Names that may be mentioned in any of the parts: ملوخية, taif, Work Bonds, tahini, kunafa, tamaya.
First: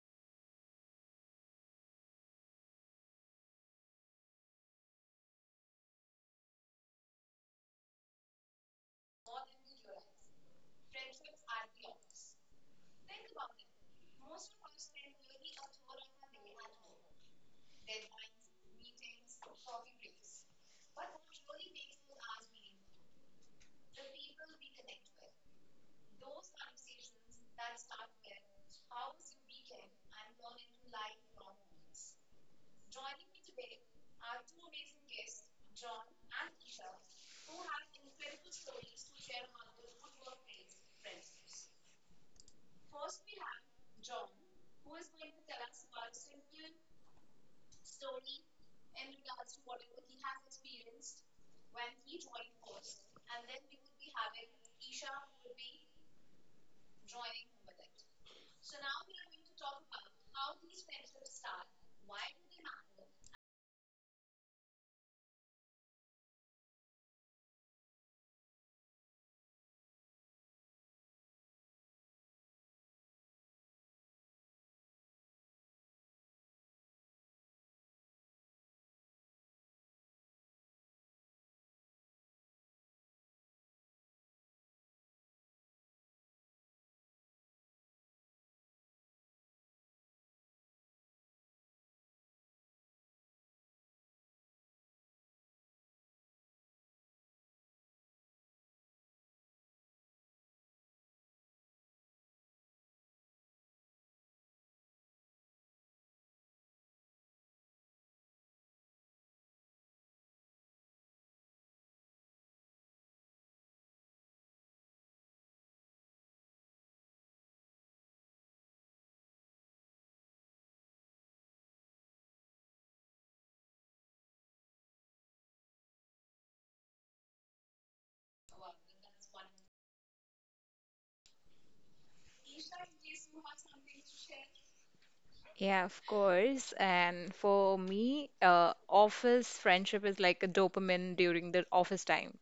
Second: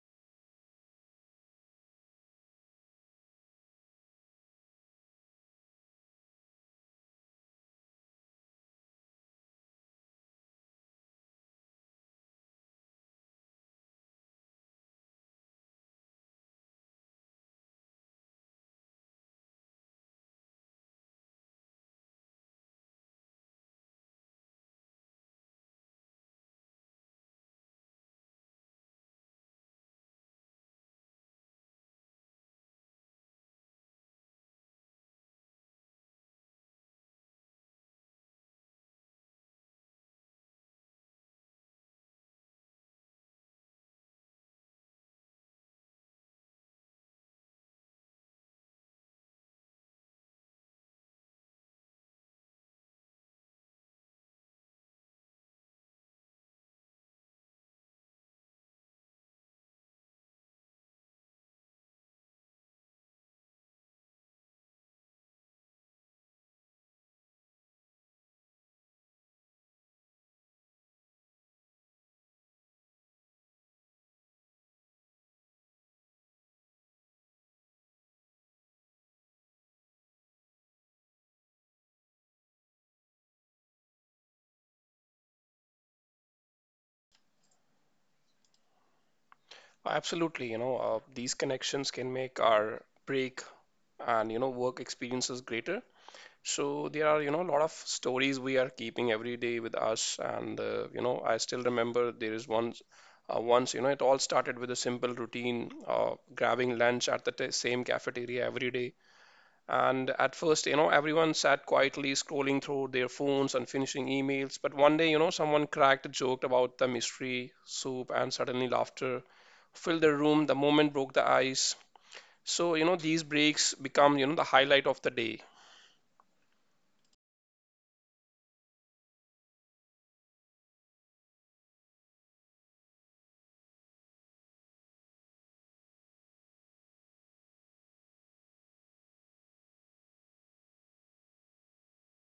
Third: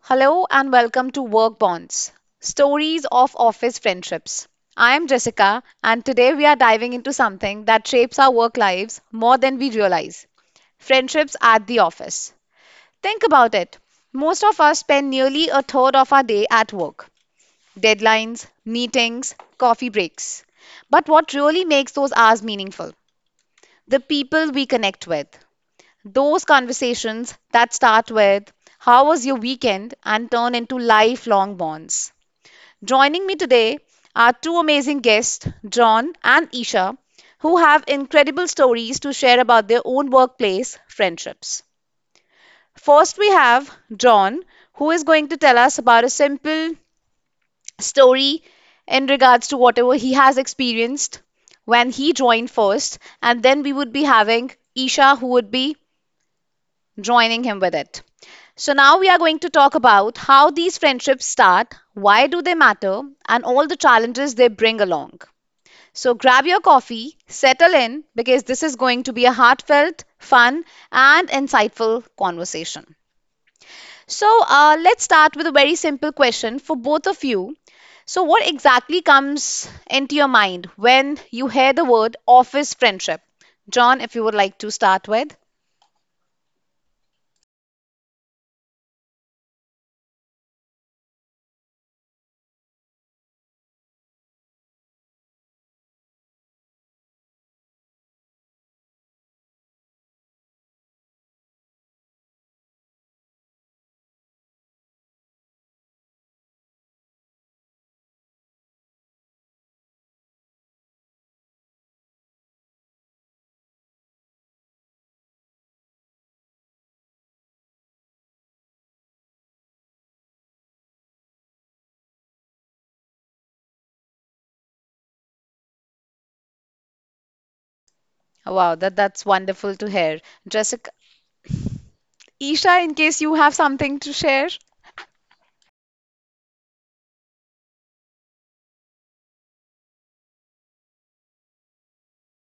Hello and welcome to Work Bonds, stories of office friendships. I am Jessica, and today we are diving into something that shapes our work lives more than we realize, friendships at the office. Think about it. Most of us spend nearly a third of our day at work, deadlines, meetings, coffee breaks. But what really makes those hours meaningful? The people we connect with, those conversations that start with, "How was your weekend?" and turn into lifelong bonds. Joining me today are two amazing guests, John and Isha, who have incredible stories to share about their own workplace friendships. First, we have John, who is going to tell us about a simple story in regards to whatever he has experienced when he joined first, and then we would be having Isha, who would be joining him with it. So now we are going to talk about how these friendships start, why do they matter, and all the challenges they bring along. So grab your coffee, settle in because this is going to be a heartfelt, fun, and insightful conversation. So let's start with a very simple question for both of you. So what exactly comes into your mind when you hear the word office friendship? John, if you would like to start with. Absolutely, these connections can make our break and work experiences greater. So there are a lot of stories we are keeping every day with us, and I still remember there is once it all started with a simple routine, grabbing lunch at the t same cafeteria every day. And at first, everyone sat quietly scrolling through their phones and finishing emails. But one day, someone cracked a joke about the mystery soup, and suddenly laughter fill the room the moment broke the ice. So, these breaks become, the highlight of the day. Wow, that's wonderful to hear. Jessica, Isha, in case you have something to share. Yeah, of course. And for me, office friendship is like a dopamine during the office time.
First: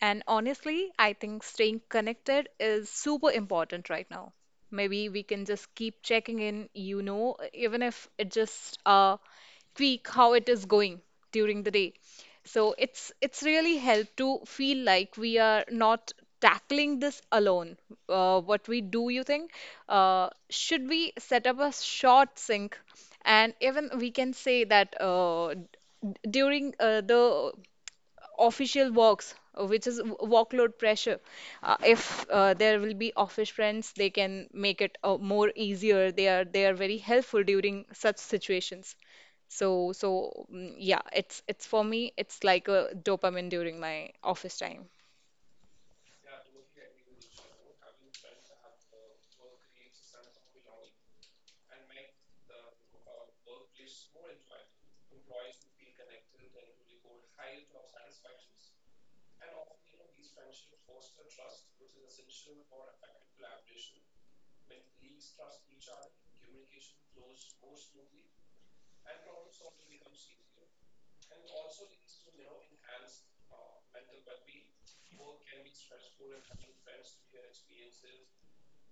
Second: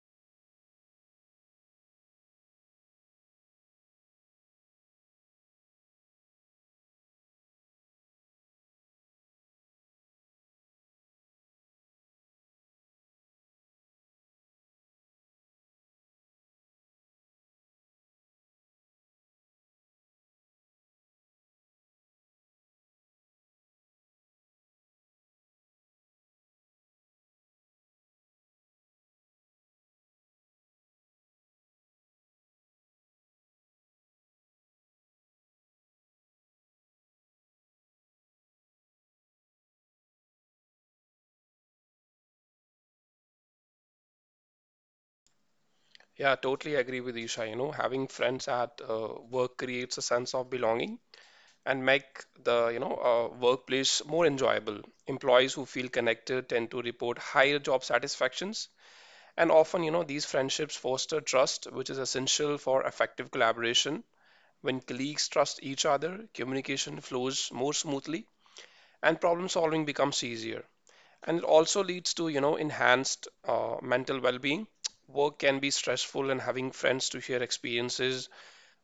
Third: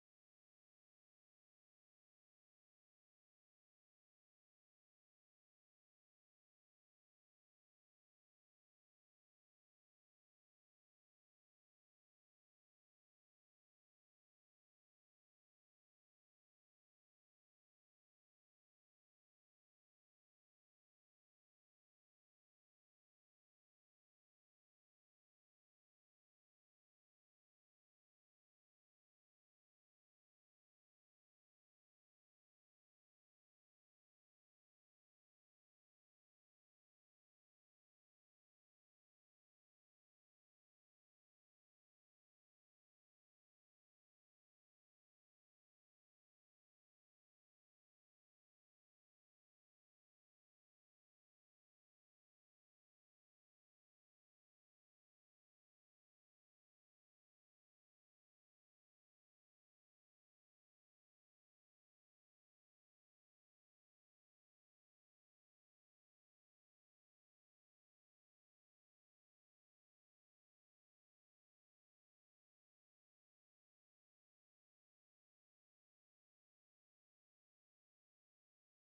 And honestly, I think staying connected is super important right now. Maybe we can just keep checking in, you know, even if it just tweak how it is going during the day. So it's really helped to feel like we are not tackling this alone. What we do, you think? Should we set up a short sync? And even we can say that during the official works, which is workload pressure. If there will be office friends, they can make it more easier. They are very helpful during such situations. So so mm, yeah, it's for me, it's like a dopamine during my office time. Yeah, totally agree with Isha. You know, having friends at work creates a sense of belonging and make the, workplace more enjoyable. Employees who feel connected tend to report higher job satisfactions. And often, these friendships foster trust, which is essential for effective collaboration. When colleagues trust each other, communication flows more smoothly and problem solving becomes easier. And it also leads to, enhanced mental well-being. Work can be stressful, and having friends to share experiences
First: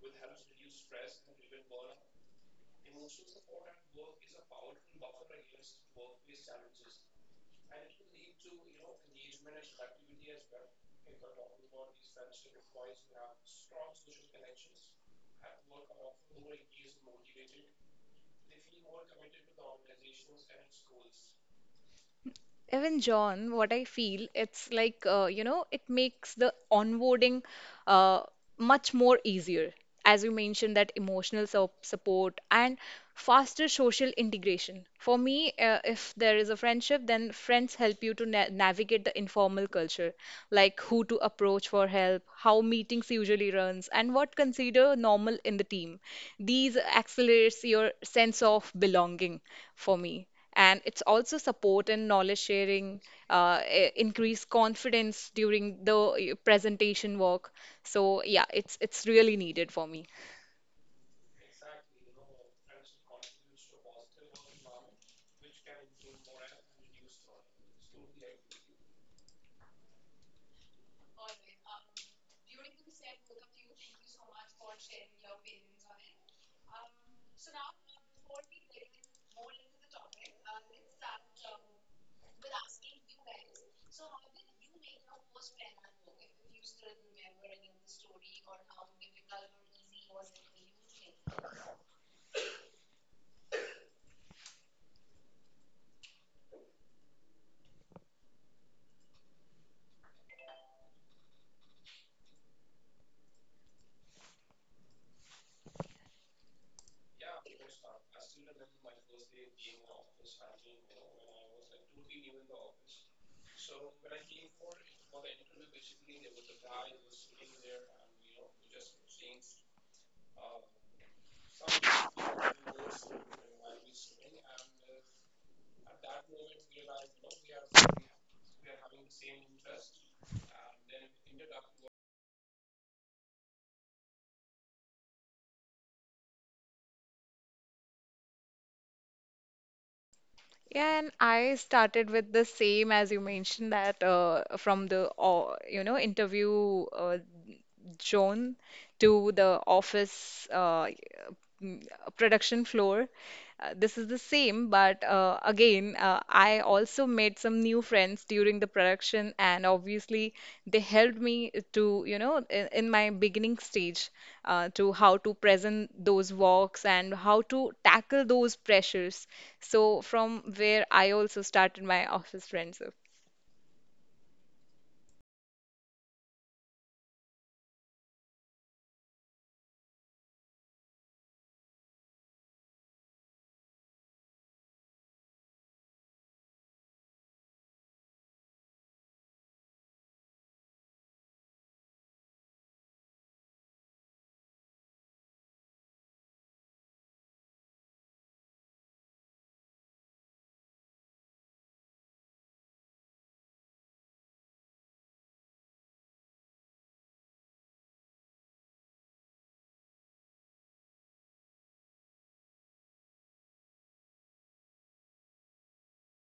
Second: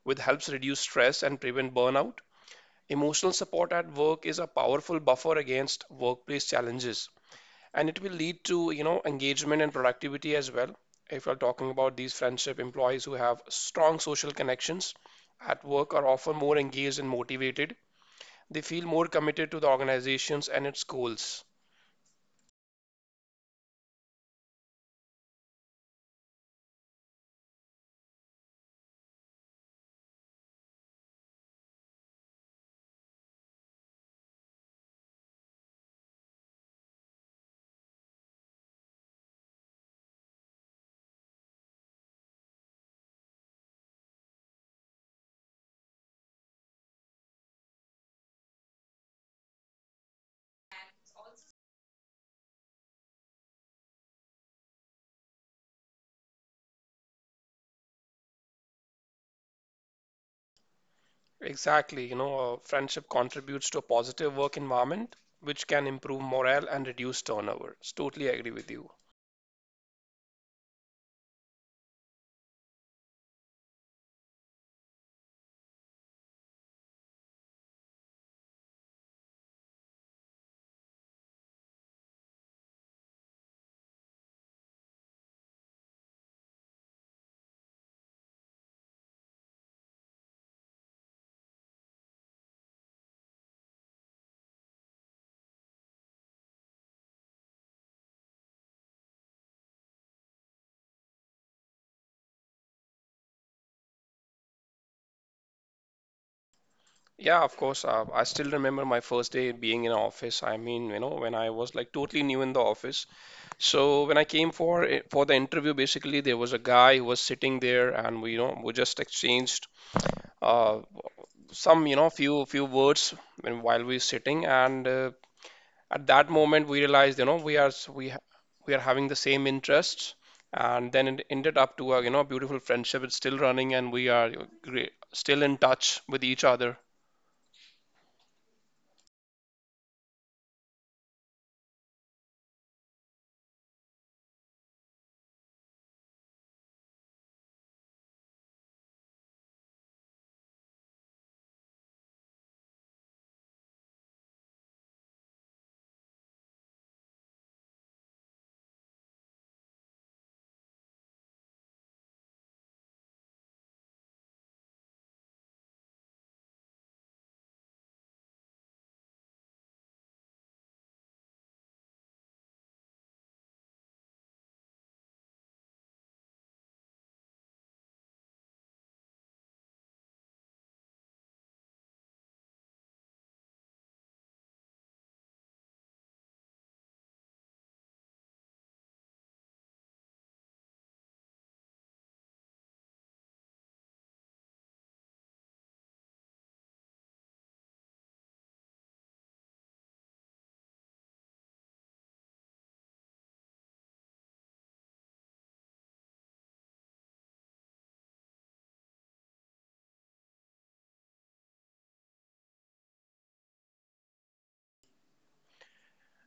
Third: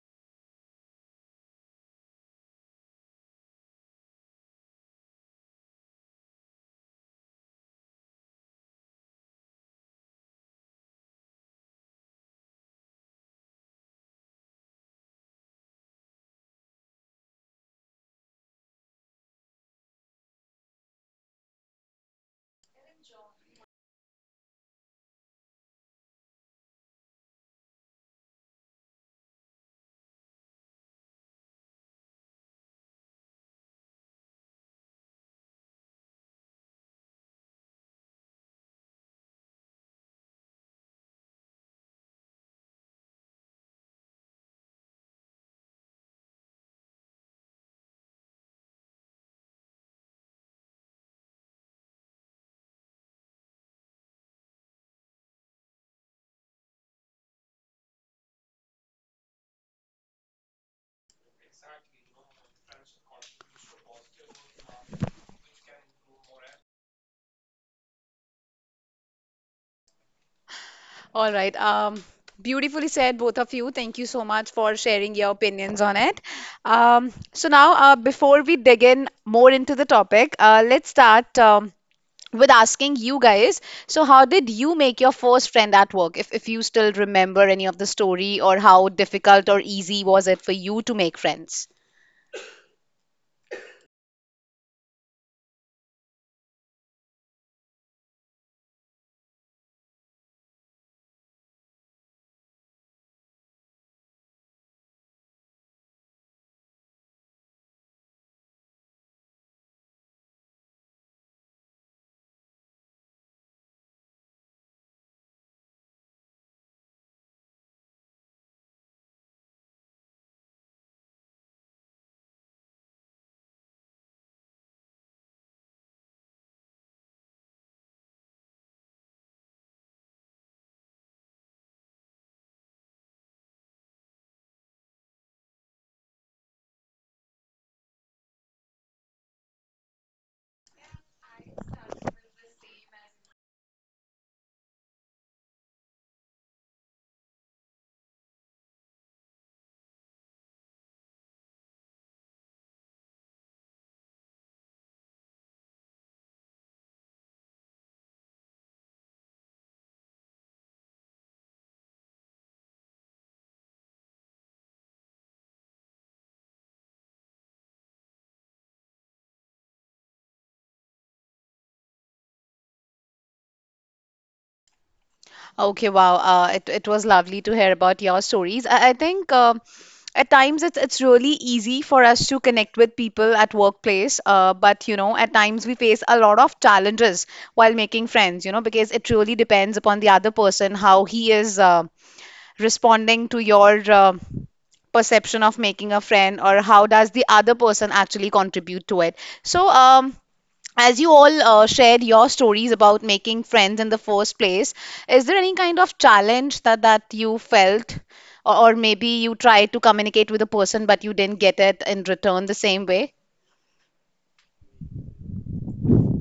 with helps reduce stress and prevent burnout. Emotional support at work is a powerful buffer against workplace challenges, and it will lead to, engagement and productivity as well. If you're talking about these friendship employees who have strong social connections at work are often more engaged and motivated. They feel more committed to the organizations and its goals. Even John, what I feel, it's like, you know, it makes the onboarding uh, much more easier. As you mentioned, that emotional so support and faster social integration. For me, if there is a friendship, then friends help you to na navigate the informal culture, like who to approach for help, how meetings usually runs, and what consider normal in the team. These accelerates your sense of belonging for me, and it's also support and knowledge sharing, increase confidence during the presentation work. So yeah, it's really needed for me. Exactly, friendship contributes to a positive work environment, which can improve morale and reduce turnover. So totally agree with you. All right. Beautifully said, both of you. Thank you so much for sharing your opinions on it. So now, before we dig in more into the topic, let's start with asking you guys. So, how did you make your first friend at work? If you still remember any of the story, or how difficult or easy was it for you to make friends? Yeah, of course. I still remember my first day being in office. I mean, when I was like totally new in the office. So when I came for the interview, basically there was a guy who was sitting there, and we, we just exchanged uh, some, few words when, while we were sitting, and at that moment we realized we are we are having the same interests, and then it ended up to a beautiful friendship. It's still running and we are great, still in touch with each other. Yeah, and I started with the same as you mentioned, that from the you know, interview, John, to the office, mm, production floor. This is the same, but again, I also made some new friends during the production, and obviously, they helped me to, you know, in my beginning stage, to how to present those walks and how to tackle those pressures. So, from where I also started my office friendship. Okay, wow. It was lovely to hear about your stories. I think at times it's really easy for us to connect with people at workplace. But you know, at times we face a lot of challenges while making friends. You know, because it really depends upon the other person how he is responding to your perception of making a friend or how does the other person actually contribute to it. So, as you all shared your stories about making friends in the first place, is there any kind of challenge that you felt, or maybe you tried to communicate with a person but you didn't get it in return the same way?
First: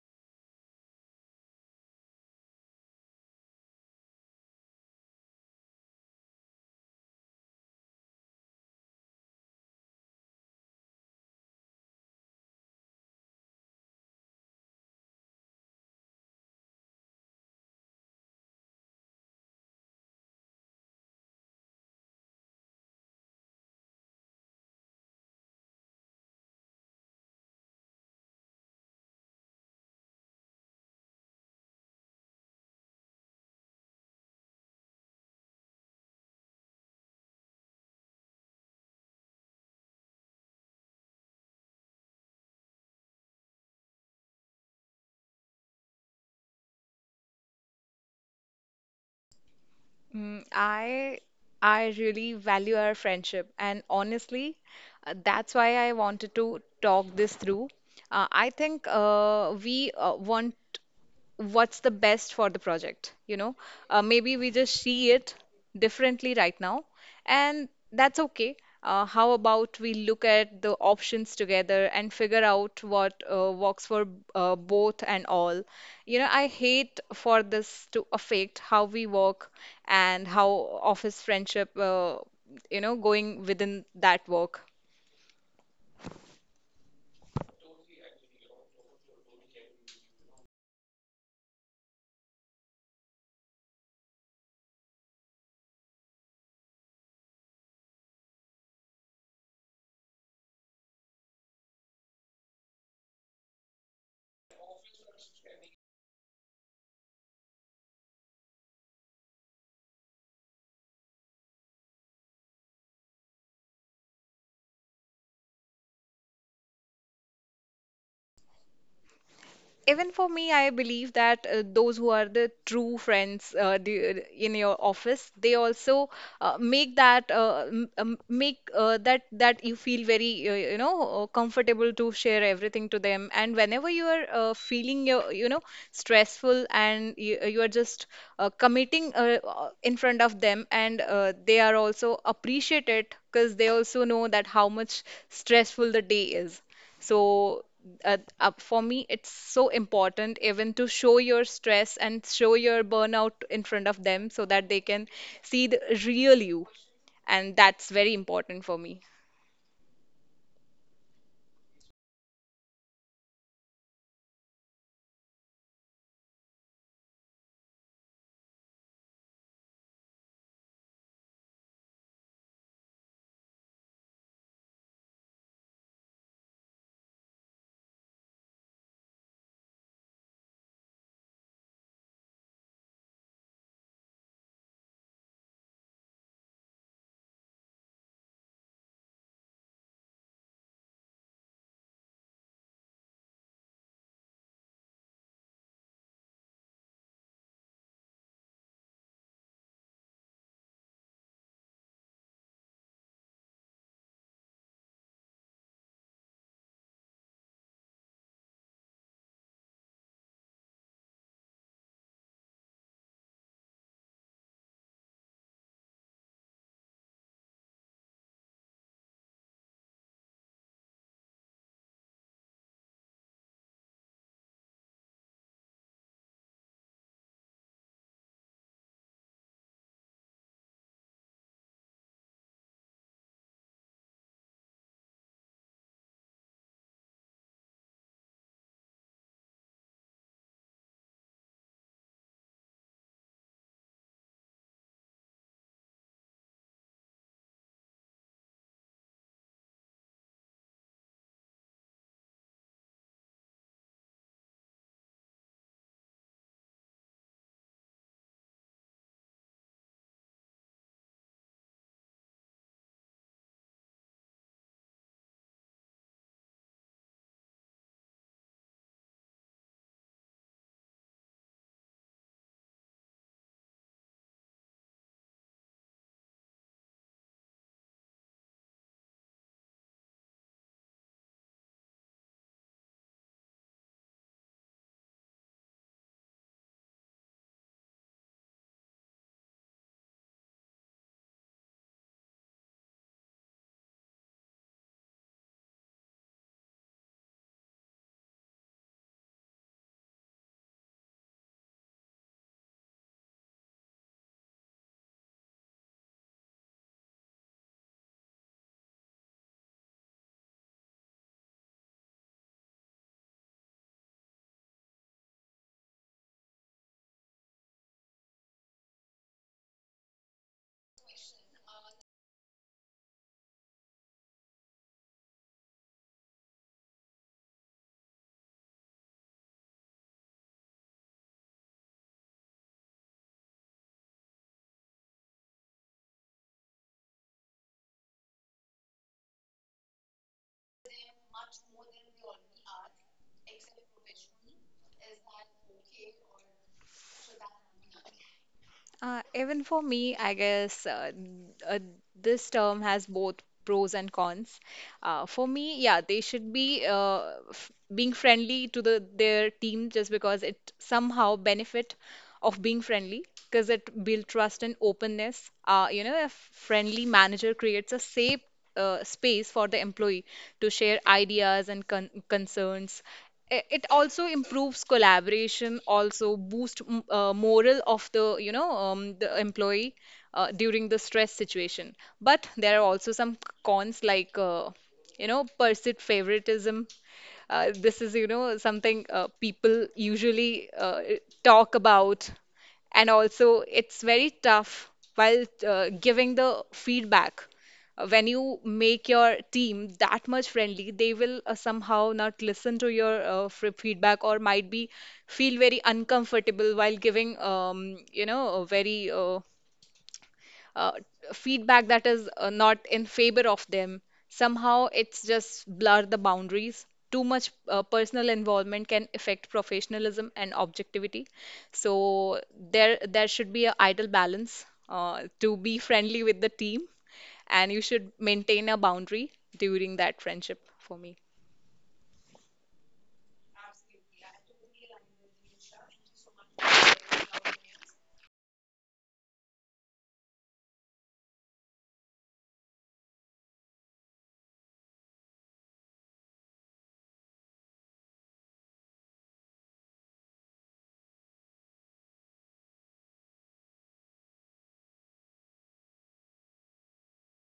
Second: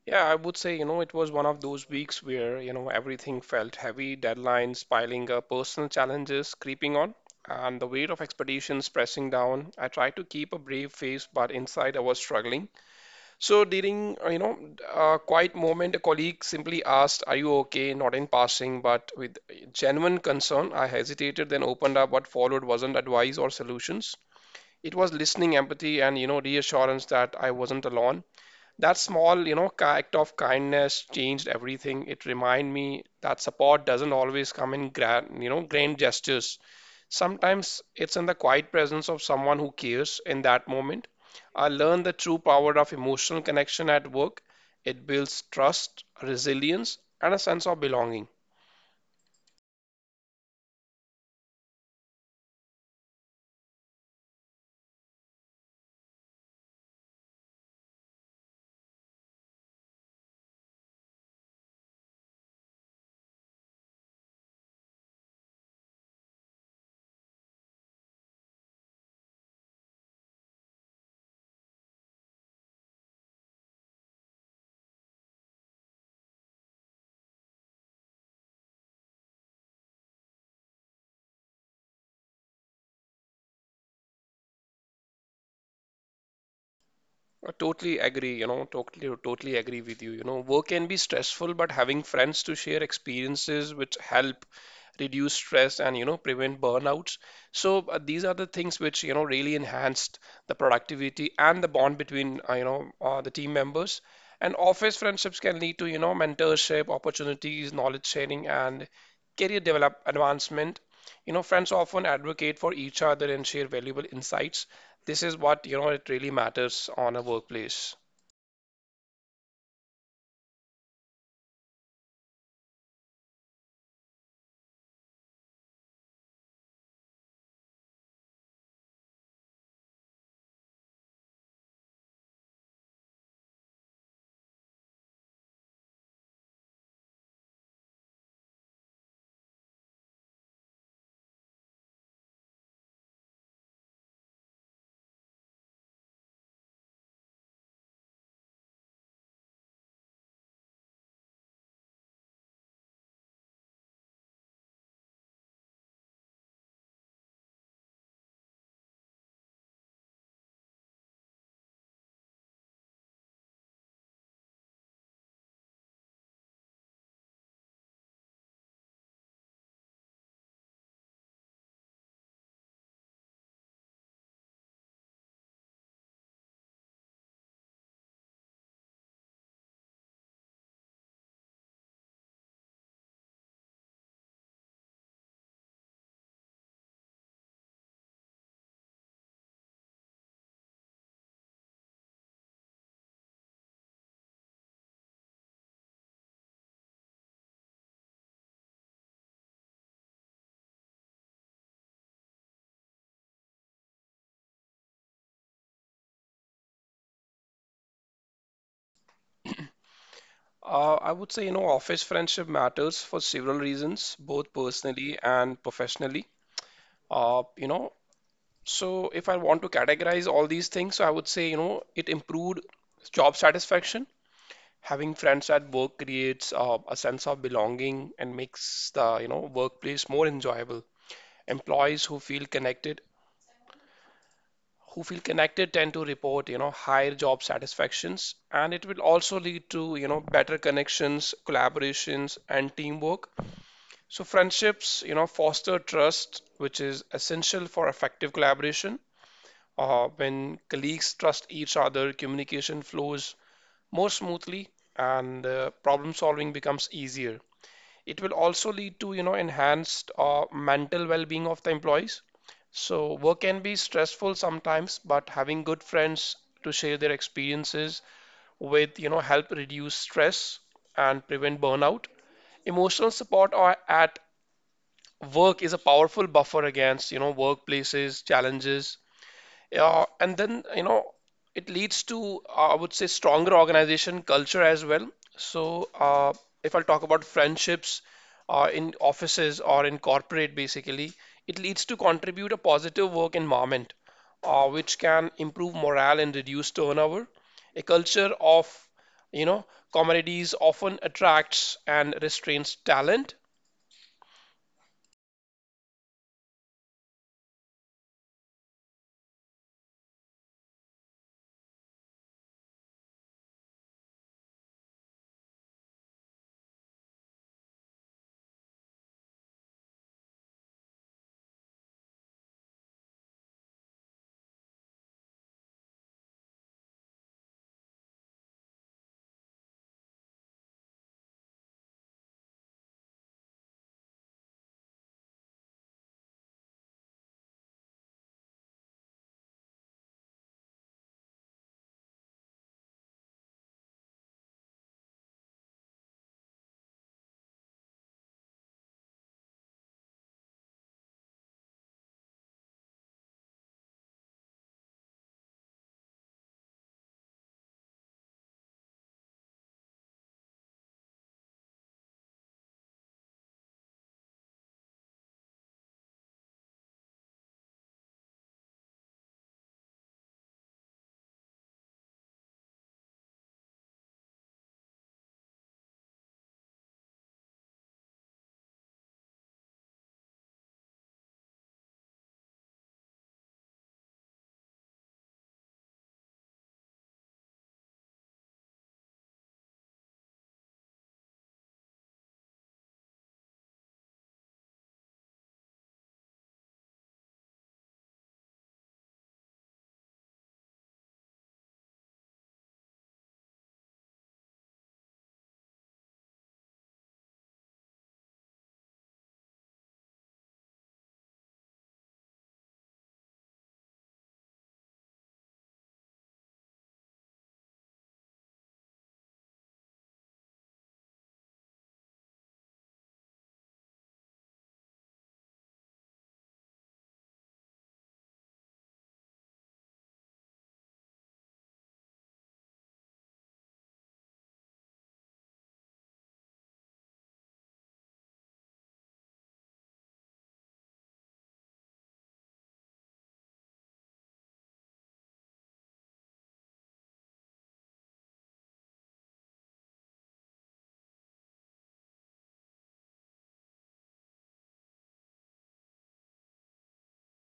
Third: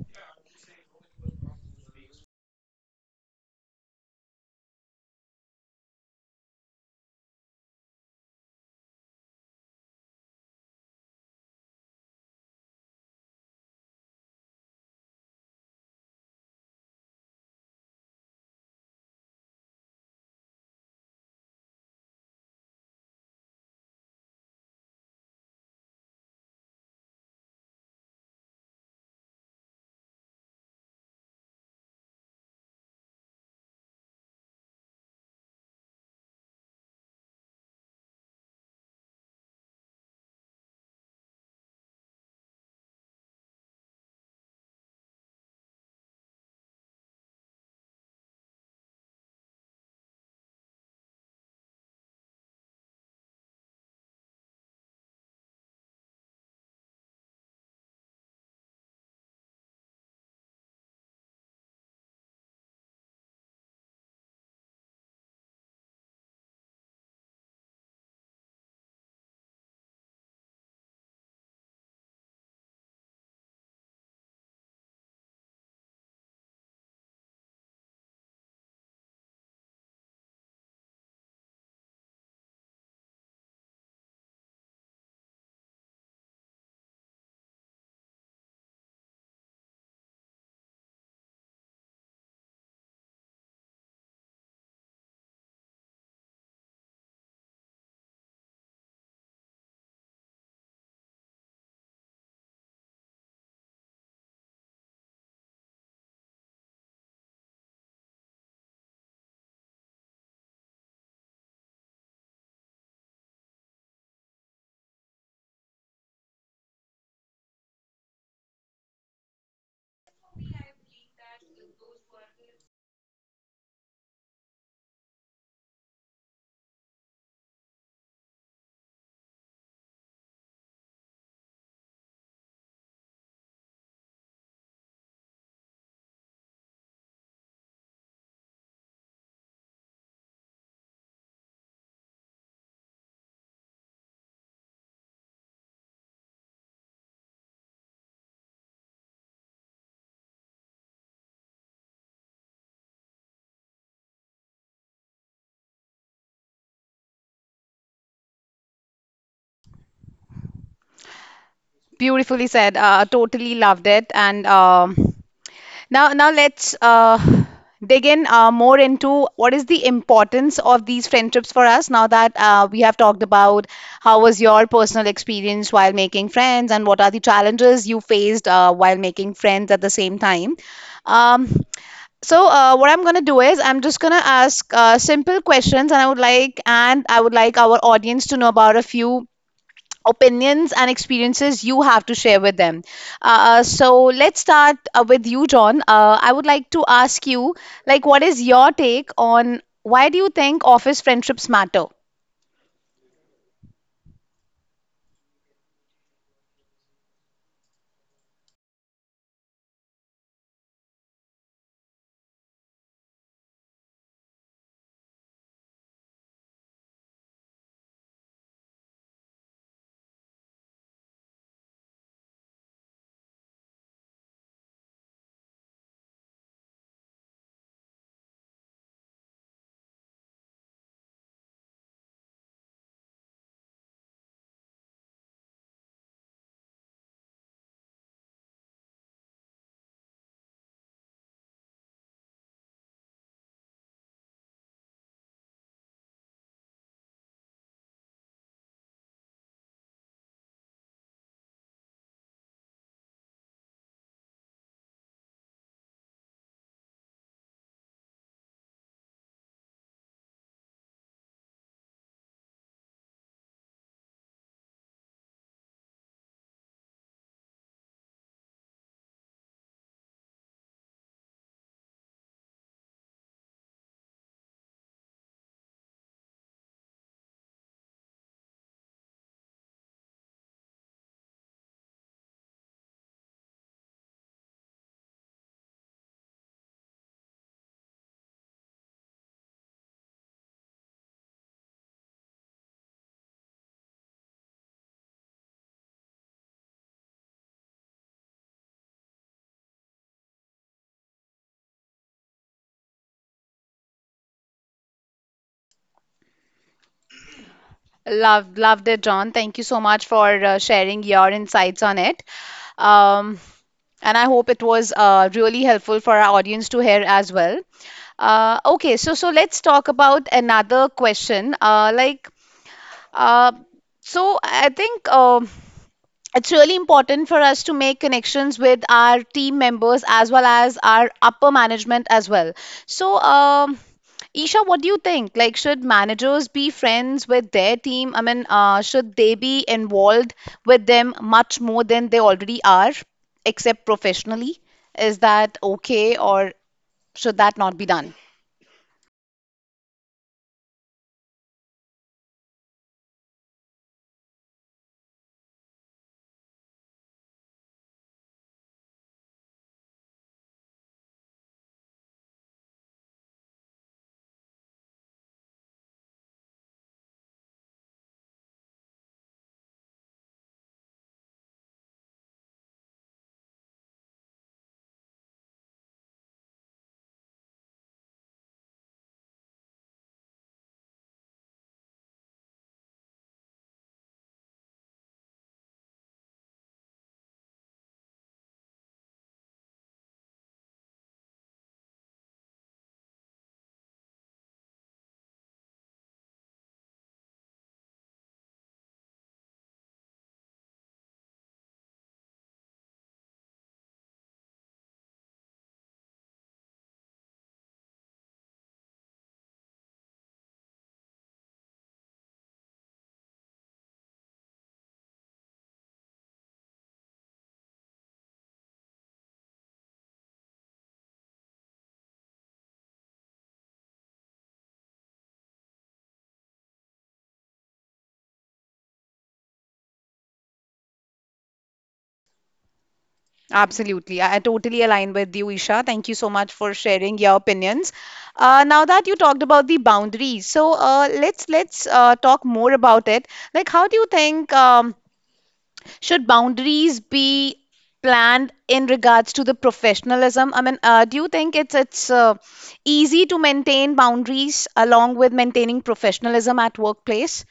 Yeah, I would say it was one of those weeks where everything felt heavy, deadlines piling up, personal challenges creeping on, and the weight of expectations pressing down. I tried to keep a brave face, but inside I was struggling. So during, a quiet moment, a colleague simply asked, "Are you okay?" Not in passing, but with genuine concern. I hesitated, then opened up. What followed wasn't advice or solutions. It was listening, empathy, and reassurance that I wasn't alone, that small, act of kindness changed everything. It reminded me that support doesn't always come in grand, grand gestures. Sometimes it's in the quiet presence of someone who cares in that moment. I learned the true power of emotional connection at work. It builds trust, resilience, and a sense of belonging. Mm, I really value our friendship, and honestly, that's why I wanted to talk this through. I think we want what's the best for the project, you know? Maybe we just see it differently right now. And that's okay. How about we look at the options together and figure out what works for both and all? You know, I hate for this to affect how we work and how office friendship, you know, going within that work. I totally agree, totally agree with you. You know, work can be stressful, but having friends to share experiences which help reduce stress and, prevent burnouts. So these are the things which, really enhanced the productivity and the bond between, the team members. And office friendships can lead to, mentorship, opportunities, knowledge sharing, and career develop advancement. You know, friends often advocate for each other and share valuable insights. This is what, it really matters on a workplace. Even for me, I believe that those who are the true friends in your office, they also make that you feel very you know, comfortable to share everything to them. And whenever you are feeling your, you know, stressful and you are just committing, in front of them, and they are also appreciated because they also know that how much stressful the day is. So, for me, it's so important even to show your stress and show your burnout in front of them so that they can see the real you. And that's very important for me. Beautifully said. Totally loved it, and now, now let's dig in more into what is the importance of these friendships for us. Now that we have talked about how was your personal experience while making friends and what are the challenges you faced while making friends at the same time. Um, what I'm gonna do is I'm just gonna ask simple questions, and I would like our audience to know about a few opinions and experiences you have to share with them. So let's start with you, John. I would like to ask you, like, what is your take on why do you think office friendships matter? I would say, office friendship matters for several reasons, both personally and professionally. Uh, you know, so if I want to categorize all these things, so I would say, it improved job satisfaction. Having friends at work creates a sense of belonging and makes the, workplace more enjoyable. Employees who feel connected tend to report, higher job satisfactions, and it will also lead to, better connections, collaborations, and teamwork. So friendships, foster trust, which is essential for effective collaboration. When colleagues trust each other, communication flows more smoothly, and problem solving becomes easier. It will also lead to, enhanced mental well-being of the employees. So work can be stressful sometimes, but having good friends to share their experiences with, help reduce stress and prevent burnout. Emotional support or at work is a powerful buffer against, workplaces challenges. Yeah, and then, it leads to, I would say, stronger organization culture as well. So, if I'll talk about friendships in offices or in corporate, basically, it leads to contribute a positive work environment, which can improve morale and reduce turnover. A culture of, you know, communities often attracts and restrains talent. Loved, loved it, John. Thank you so much for sharing your insights on it. Um, and I hope it was really helpful for our audience to hear as well. Okay, so let's talk about another question. Uh, so I think, it's really important for us to make connections with our team members as well as our upper management as well. So, Isha, what do you think? Like, should managers be friends with their team? I mean, should they be involved with them much more than they already are, except professionally? Is that okay, or should that not be done? Even for me, I guess, this term has both pros and cons. For me, yeah, they should be f being friendly to the their team, just because it somehow benefit of being friendly, because it build trust and openness. You know, a friendly manager creates a safe space for the employee to share ideas and concerns. I- It also improves collaboration, also boost morale of the, you know, the employee during the stress situation. But there are also some cons, like you know, perceived favoritism. This is, you know, something people usually talk about. And also, it's very tough while giving the feedback. When you make your team that much friendly, they will somehow not listen to your f feedback, or might be feel very uncomfortable while giving, you know, a very uh, feedback that is not in favor of them. Somehow it's just blur the boundaries. Too much personal involvement can affect professionalism and objectivity. So there should be a ideal balance to be friendly with the team, and you should maintain a boundary during that friendship for me. Absolutely. I totally align with you, Isha. Thank you so much for sharing your opinions. Now that you talked about the boundaries, so let's talk more about it. Like, how do you think should boundaries be planned in regards to the professionalism? I mean, do you think it's easy to maintain boundaries along with maintaining professionalism at workplace?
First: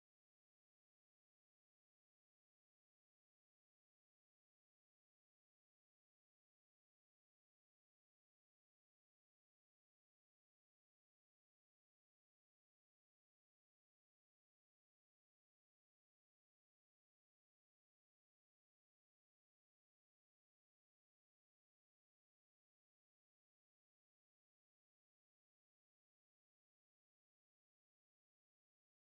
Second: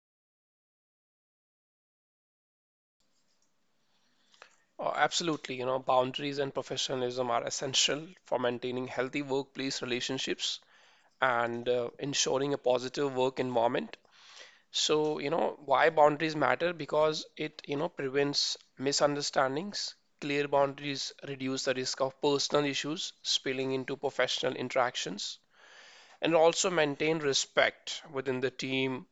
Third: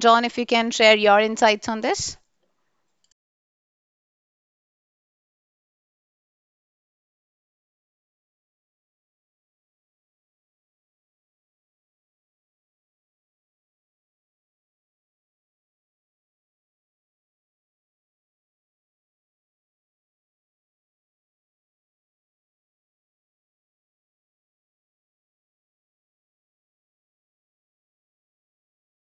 John, if you can share your insights on this. Absolutely, boundaries and professionalism are essential for maintaining healthy workplace relationships and ensuring a positive work environment. So, why boundaries matter? Because it, prevents misunderstandings. Clear boundaries reduce the risk of personal issues spilling into professional interactions and also maintain respect within the team.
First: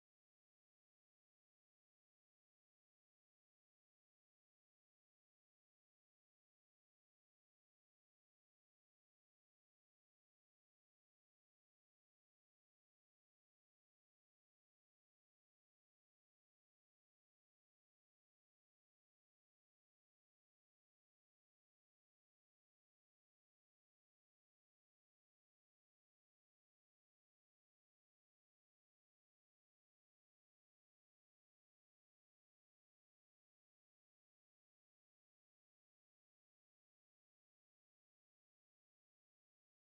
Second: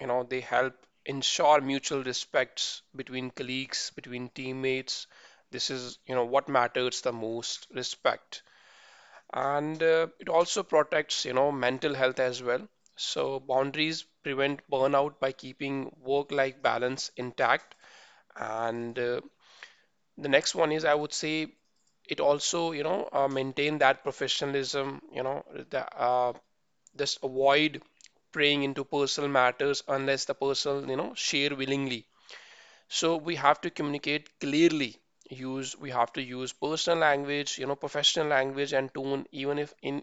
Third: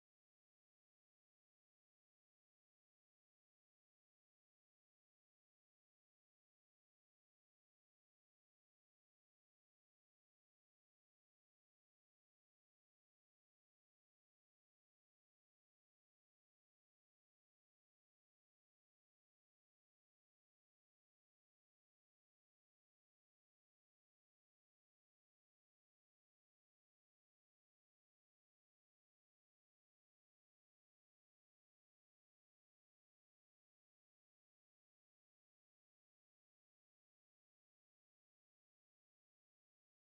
You know, they help ensure mutual respects between colleagues, between teammates. This is, what matters the most, respect, and it also protects mental health as well. So boundaries prevent burnout by keeping work-life balance intact, and the next one is I would say it also maintain that professionalism. The, uh, just avoid preying into personal matters unless the person share willingly. So we have to communicate clearly. Use We have to use personal language, professional language and tone even if in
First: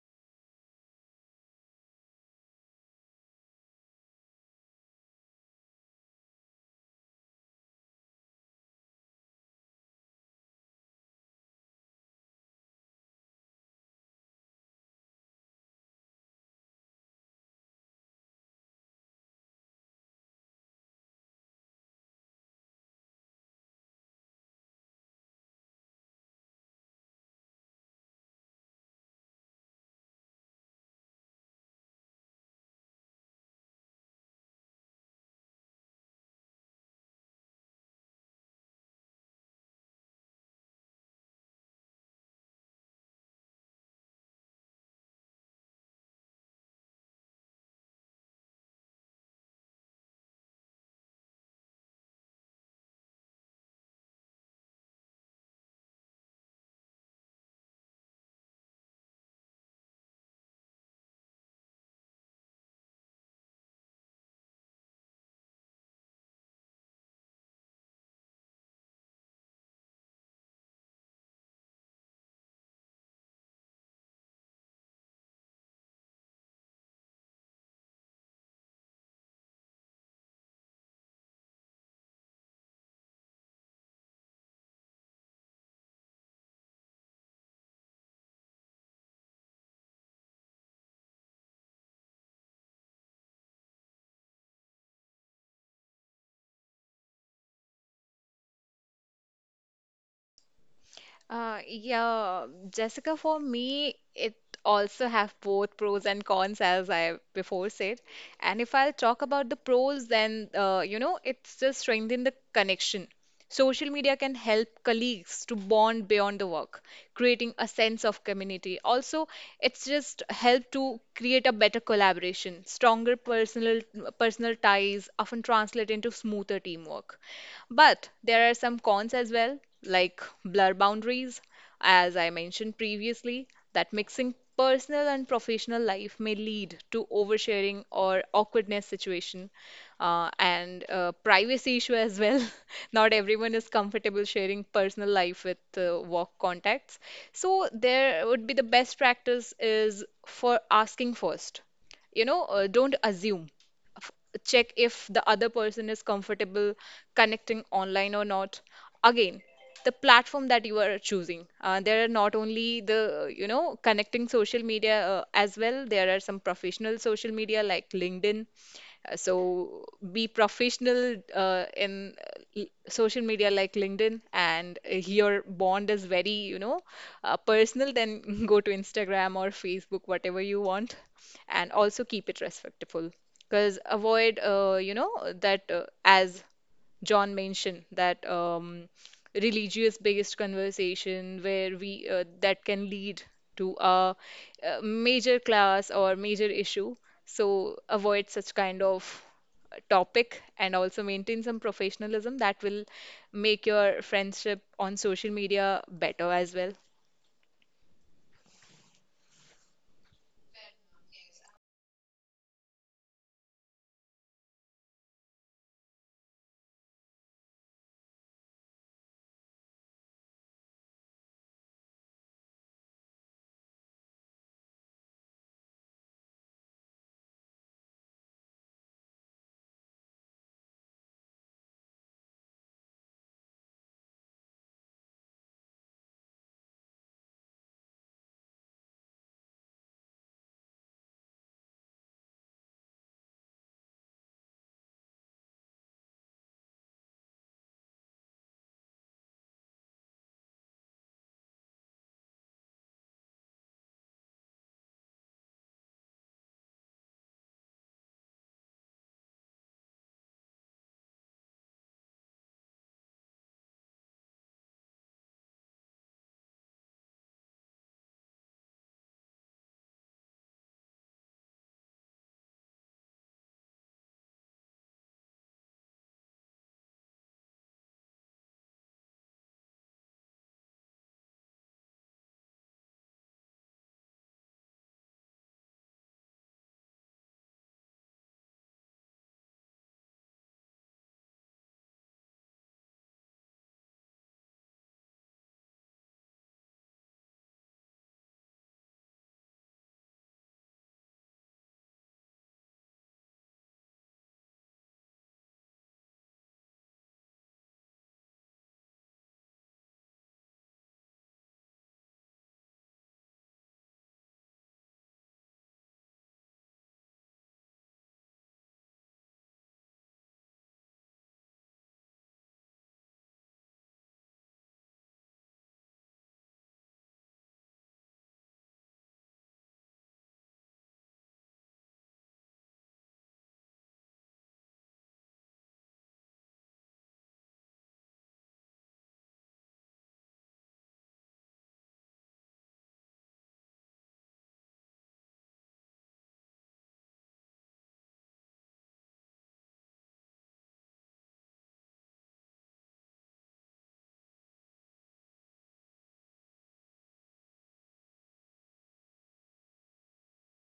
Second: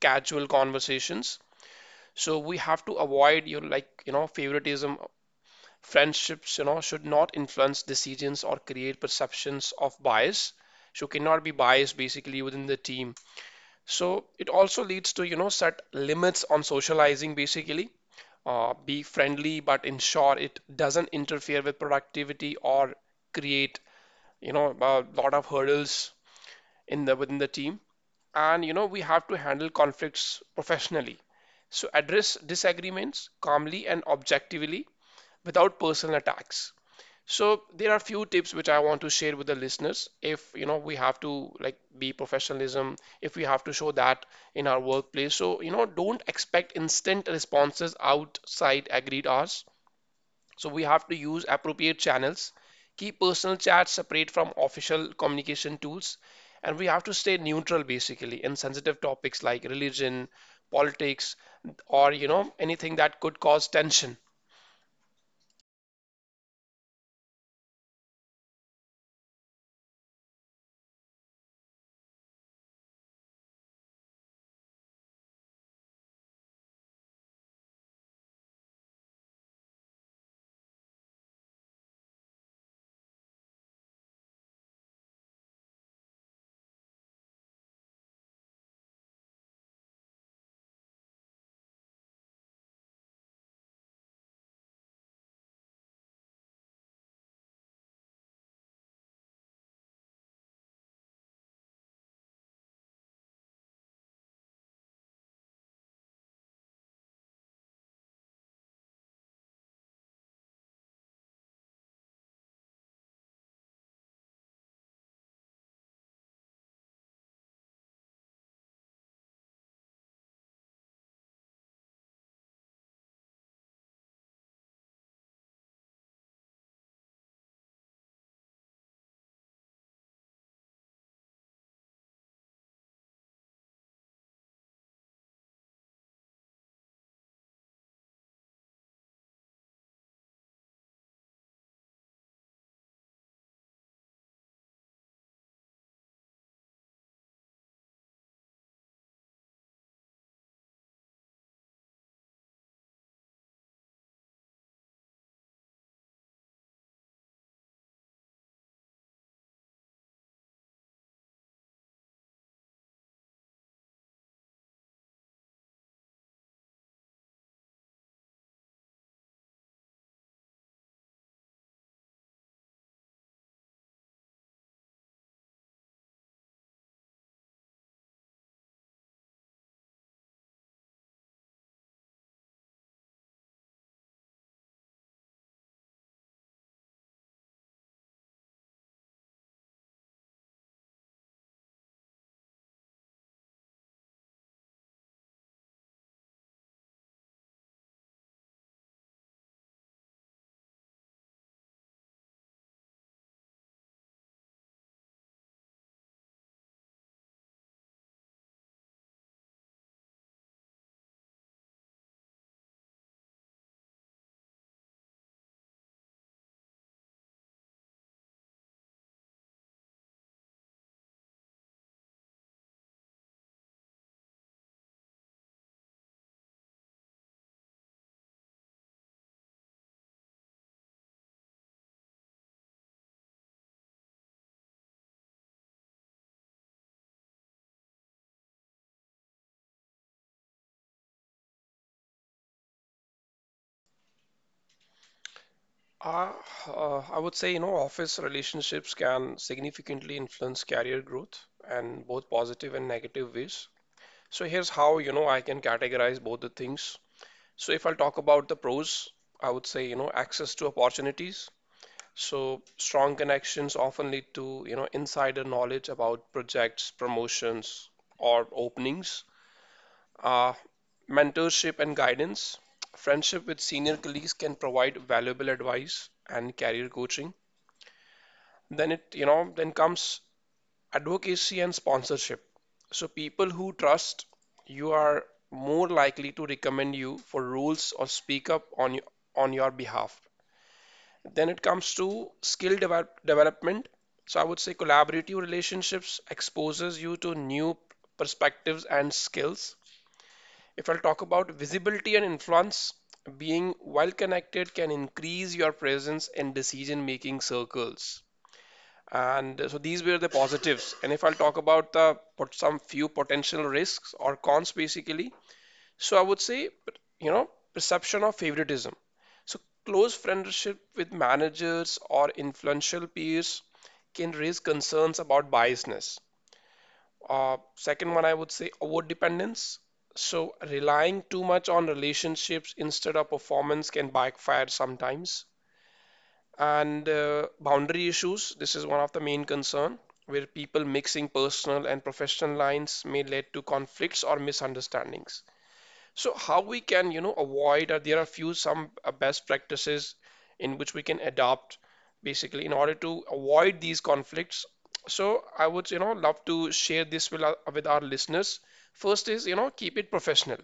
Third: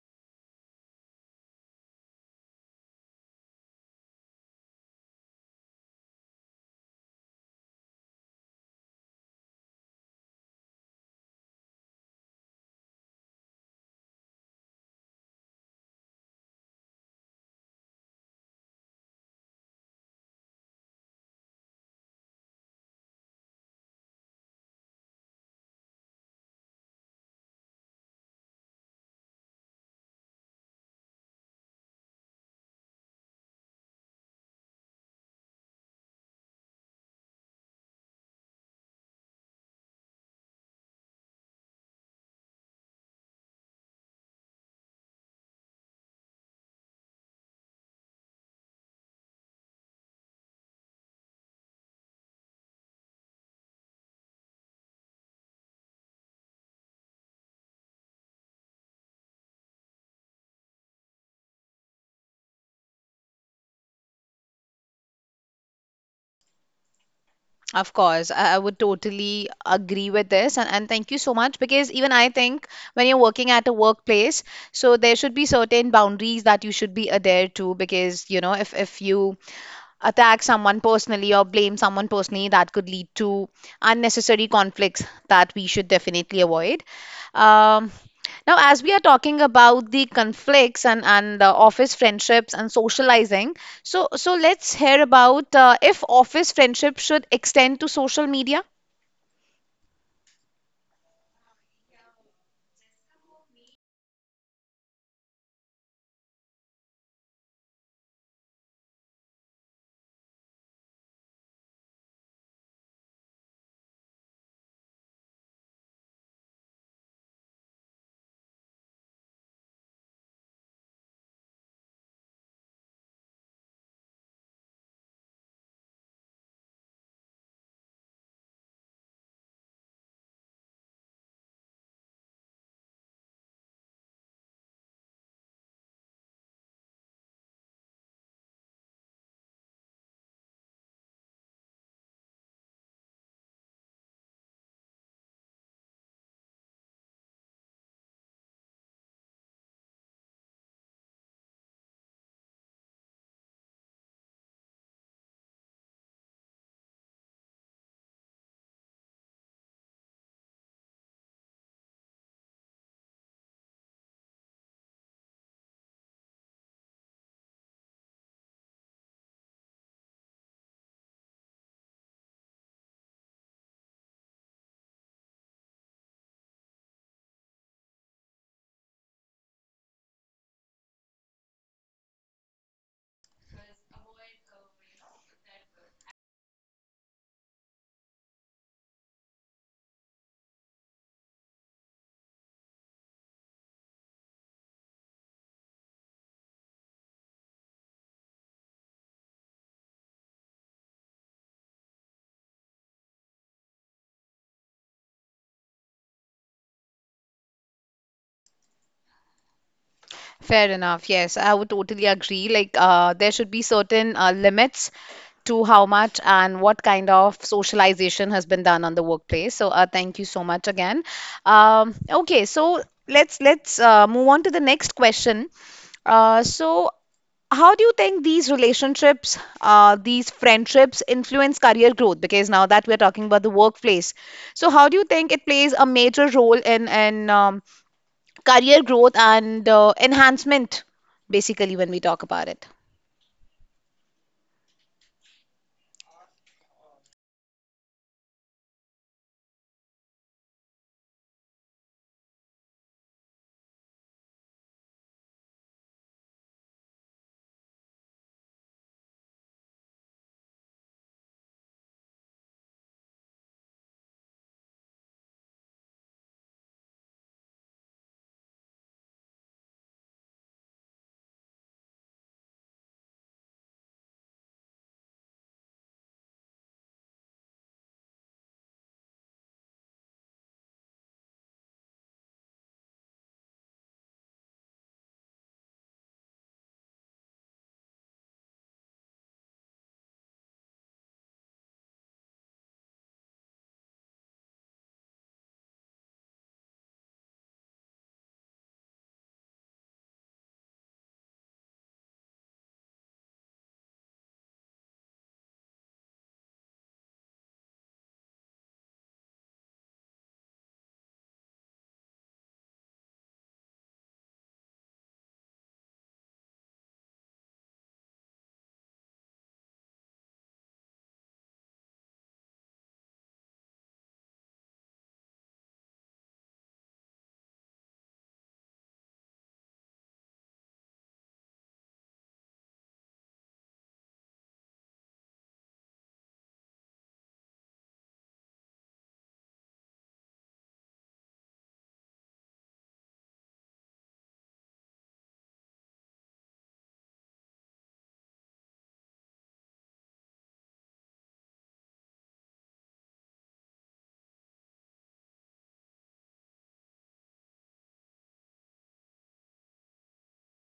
casual conversations. So we have to avoid your like, favoritism. Friendships, should not influence decisions or create perceptions of bias. So cannot be biased basically within the team. So it also leads to, set limits on socializing basically. Be friendly, but ensure it doesn't interfere with productivity or create, a lot of hurdles in the within the team, and we have to handle conflicts professionally. So address disagreements calmly and objectively without personal attacks. So there are few tips which I want to share with the listeners. If we have to like be professionalism, if we have to show that in our workplace. So don't expect instant responses outside agreed hours. So we have to use appropriate channels, keep personal chats separate from official communication tools, and we have to stay neutral basically in sensitive topics like religion, politics, or anything that could cause tension. Of course, I would totally agree with this, and thank you so much because even I think when you're working at a workplace, so there should be certain boundaries that you should be adhere to because you know if you attack someone personally or blame someone personally, that could lead to unnecessary conflicts that we should definitely avoid. Um, Now, as we are talking about the conflicts and office friendships and socializing, so let's hear about if office friendship should extend to social media. Yeah, Jessica, for me, it also have both pros and cons, as I before said. And if I'll talk about the pros, then you know, it's just strengthen the connection. Social media can help colleagues to bond beyond the work, creating a sense of community. Also, it's just help to create a better collaboration. Stronger personal ties often translate into smoother teamwork. But there are some cons as well, like blur boundaries, as I mentioned previously, that mixing personal and professional life may lead to oversharing or awkwardness situation, and privacy issue as well. Not everyone is comfortable sharing personal life with work contacts. So there would be the best practice is for asking first. You know, don't assume. F- Check if the other person is comfortable connecting online or not. Again, the platform that you are choosing. There are not only the, you know, connecting social media as well, there are some professional social media like LinkedIn. So be professional in social media like LinkedIn, and if your bond is very, you know, personal, then go to Instagram or Facebook, whatever you want, and also keep it respectful. Because avoid, you know, that as John mentioned that, religious-based conversation where we that can lead to a, major class or major issue. So avoid such kind of topic, and also maintain some professionalism that will make your friendship on social media better as well. Fair enough. Yes, I would totally agree. Like, there should be certain limits to how much and what kind of socialization has been done on the workplace. So, thank you so much again. Um, okay, so let's move on to the next question. So, how do you think these relationships, these friendships influence career growth? Because now that we're talking about the workplace, so how do you think it plays a major role in career growth and enhancement, basically, when we talk about it. Uh, I would say, office relationships can significantly influence career growth and both positive and negative ways. So here's how, I can categorize both the things. So if I'll talk about the pros, I would say, access to opportunities. So strong connections often lead to, insider knowledge about projects, promotions, or openings. Uh, mentorship and guidance. Friendship with senior colleagues can provide valuable advice and career coaching. Then it, then comes advocacy and sponsorship. So people who trust you are more likely to recommend you for roles or speak up on your behalf. Then it comes to skill development. So I would say collaborative relationships exposes you to new perspectives and skills. If I'll talk about visibility and influence, being well connected can increase your presence in decision making circles. And so these were the positives. And if I'll talk about the some few potential risks or cons basically, so I would say, perception of favoritism. So close friendship with managers or influential peers can raise concerns about biasness. Second one, I would say over dependence. So relying too much on relationships instead of performance can backfire sometimes. And boundary issues, this is one of the main concern, where people mixing personal and professional lines may lead to conflicts or misunderstandings. So how we can, avoid, or there are few some best practices in which we can adopt basically in order to avoid these conflicts. So I would, love to share this with with our listeners. First is, keep it professional.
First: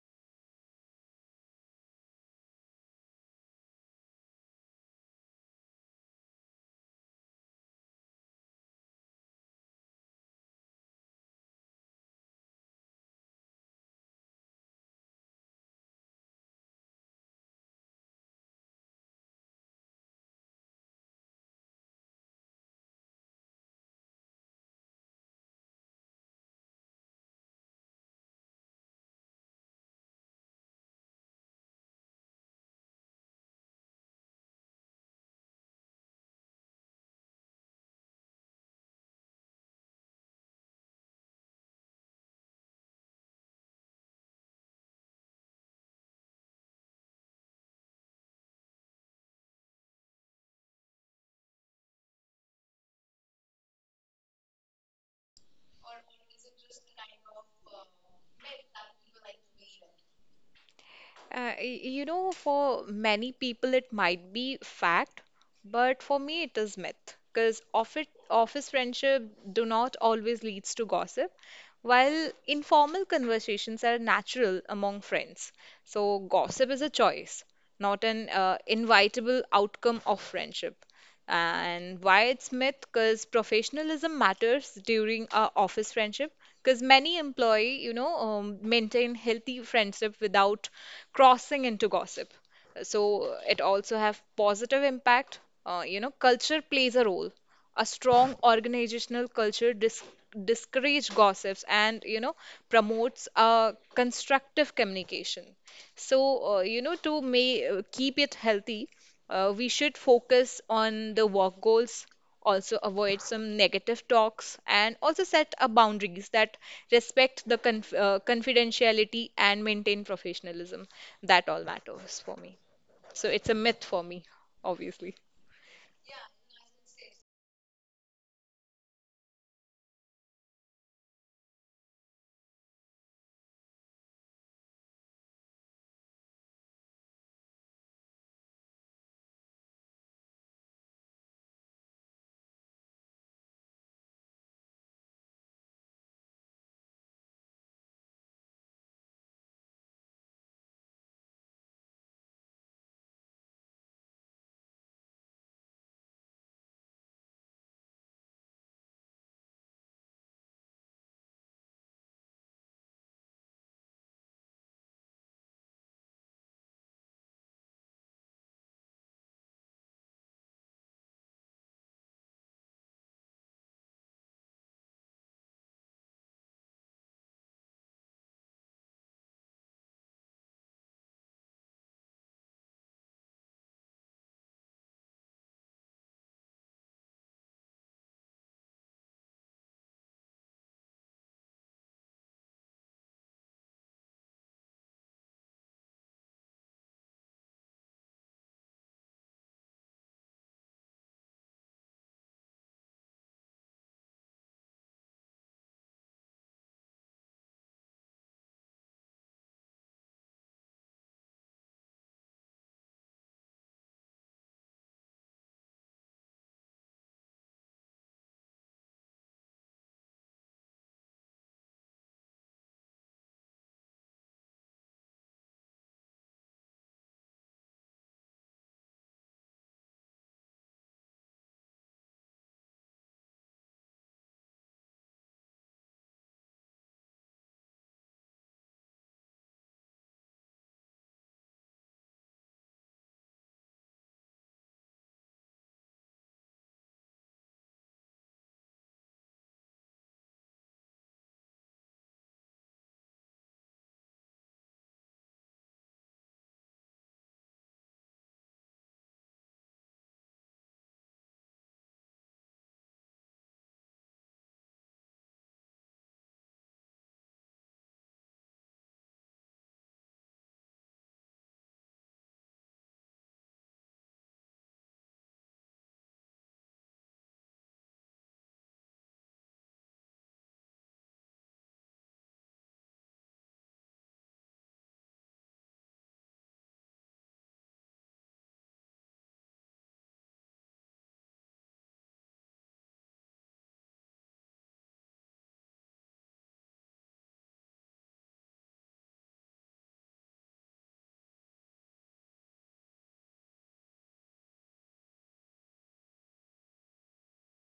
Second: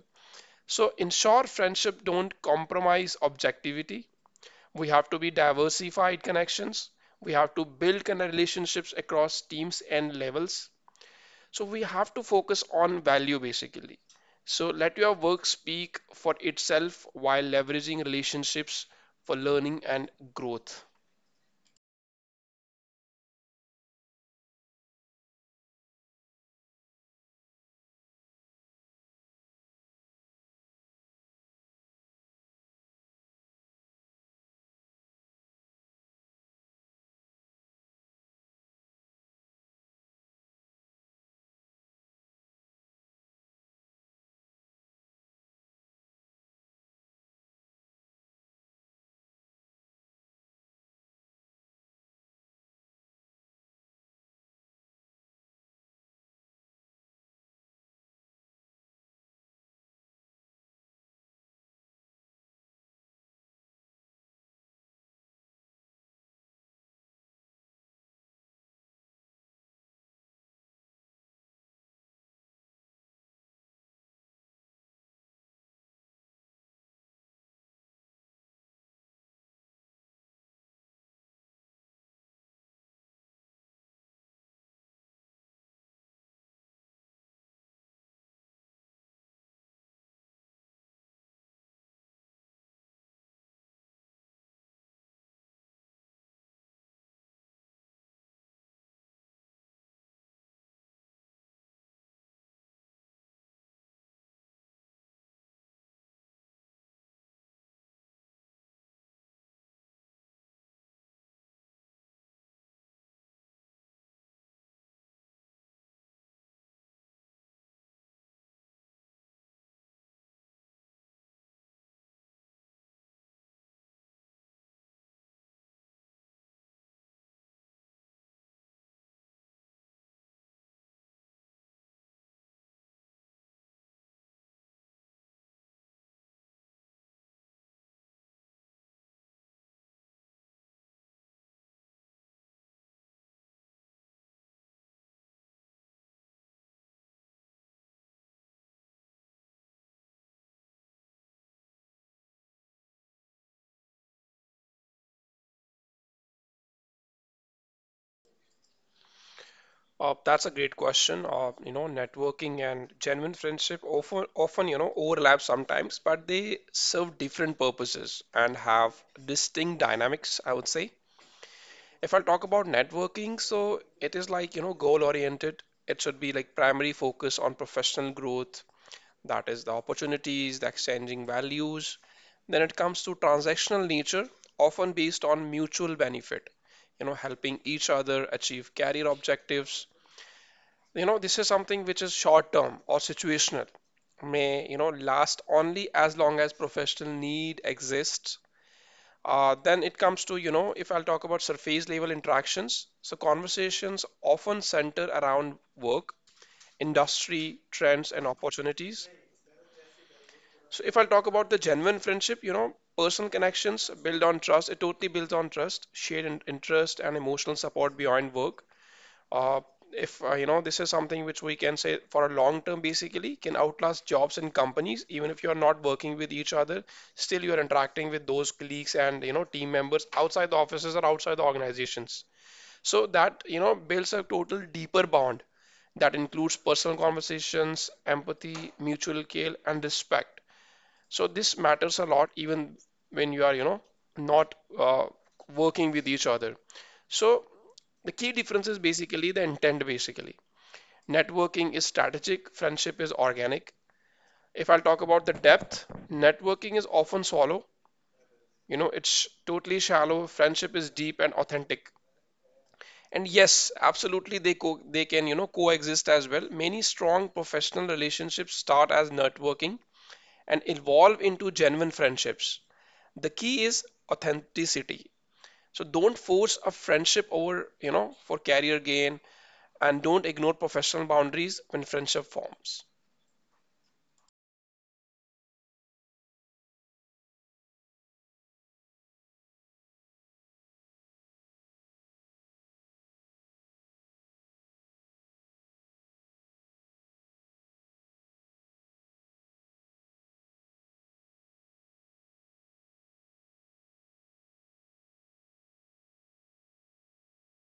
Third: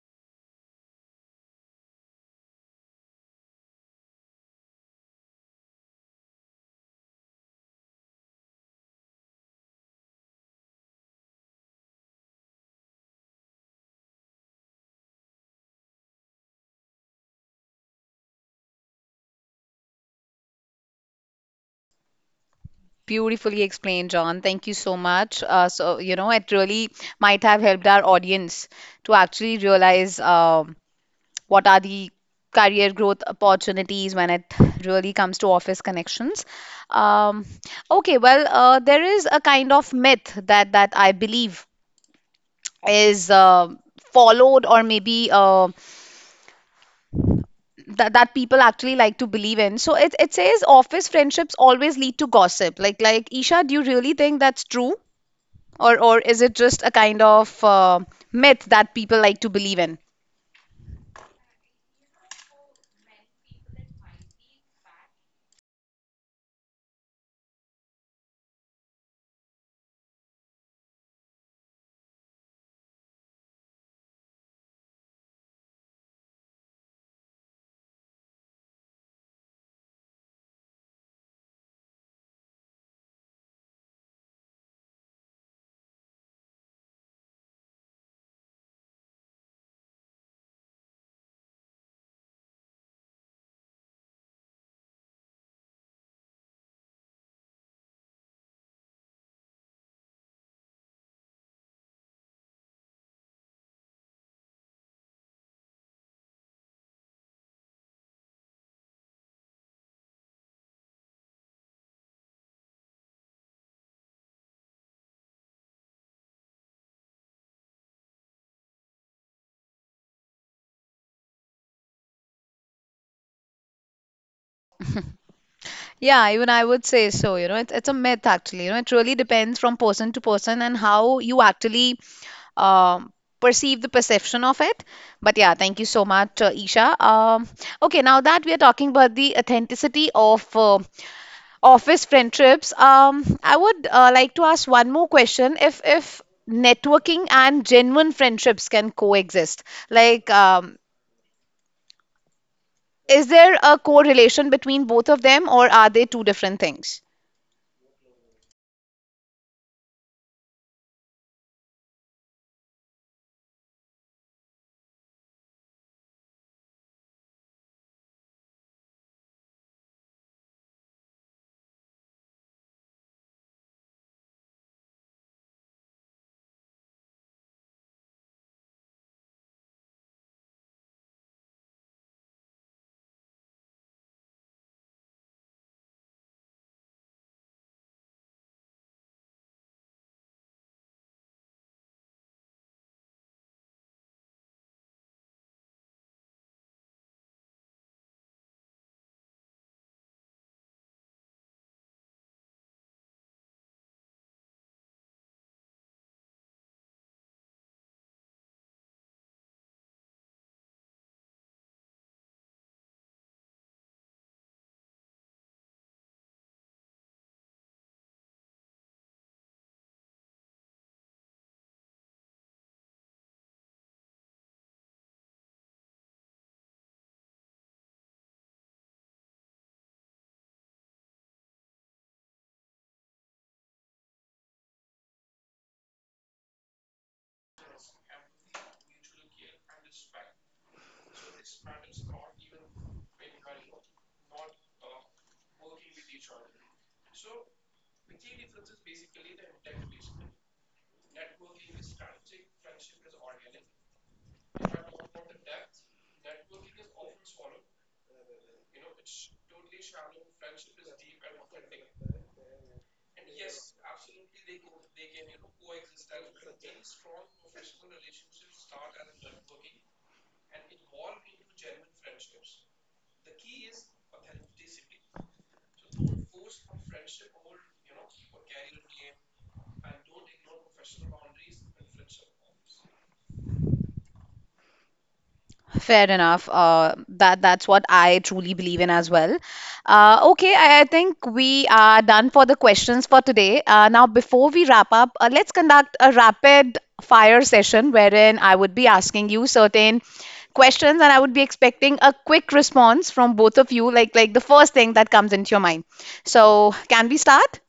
So ensure friendship don't compromise objectivity. We have to be diversified connections. We have to build kind of relationships across teams and levels, so we have to focus on value basically. So let your work speak for itself while leveraging relationships for learning and growth. Beautifully explained, John. Thank you so much. So, you know, it really might have helped our audience to actually realize what are the career growth opportunities when it really comes to office connections. Um, okay, well, there is a kind of myth that I believe is followed or maybe that people actually like to believe in. So it says office friendships always lead to gossip. Like Isha, do you really think that's true? Or is it just a kind of myth that people like to believe in? You know, for many people it might be fact, but for me it is myth, because office friendship do not always leads to gossip, while informal conversations are natural among friends. So gossip is a choice, not an inevitable outcome of friendship. And why it's myth? Because professionalism matters during our office friendship. Because many employee, you know, maintain healthy friendship without crossing into gossip. So it also have positive impact. You know, culture plays a role. A strong organizational culture discourages gossips and you know promotes constructive communication. So you know, to may keep it healthy, we should focus on the work goals, also avoid some negative talks, and also set a boundaries that respect the confidentiality and maintain professionalism. That all matters for me. So it's a myth for me, obviously. Yeah, even I would say so. You know, it's a myth actually. You know, it really depends from person to person and how you actually um, perceive the perception of it. But yeah, thank you so much, Isha. Okay, now that we are talking about the authenticity of office friendships, I would like to ask one more question. If networking and genuine friendships can coexist, like, um, is there a correlation between both of them, or are they two different things? That's a great question. Networking and genuine friendship often, overlap sometimes, but they serve different purposes and have distinct dynamics, I would say. If I talk about networking, so it is like, goal oriented. It should be like primary focus on professional growth, that is the opportunities, the exchanging values. Then it comes to transactional nature, often based on mutual benefit, helping each other achieve career objectives. You know, this is something which is short term or situational, may, last only as long as professional need exists. Then it comes to, if I'll talk about surface level interactions, so conversations often center around work, industry, trends, and opportunities. So if I'll talk about the genuine friendship, personal connections build on trust. It totally builds on trust, shared interest, and emotional support beyond work. Uh, if you know, this is something which we can say for a long term, basically, can outlast jobs and companies. Even if you are not working with each other, still you are interacting with those colleagues and team members outside the offices or outside the organizations. So that builds a total deeper bond that includes personal conversations, empathy, mutual care, and respect. So this matters a lot even when you are, you know, not working with each other. So the key difference is basically the intent basically. Networking is strategic, friendship is organic. If I'll talk about the depth, networking is often shallow. You know, it's totally shallow. Friendship is deep and authentic. And yes, absolutely they can, coexist as well. Many strong professional relationships start as networking and evolve into genuine friendships. The key is authenticity. So don't force a friendship over, for career gain, and don't ignore professional boundaries when friendship forms. Fair enough. That that's what I truly believe in as well. Okay, I think we are done for the questions for today. Now, before we wrap up, let's conduct a rapid fire session wherein I would be asking you certain questions and I would be expecting a quick response from both of you, like the first thing that comes into your mind. So, can we start?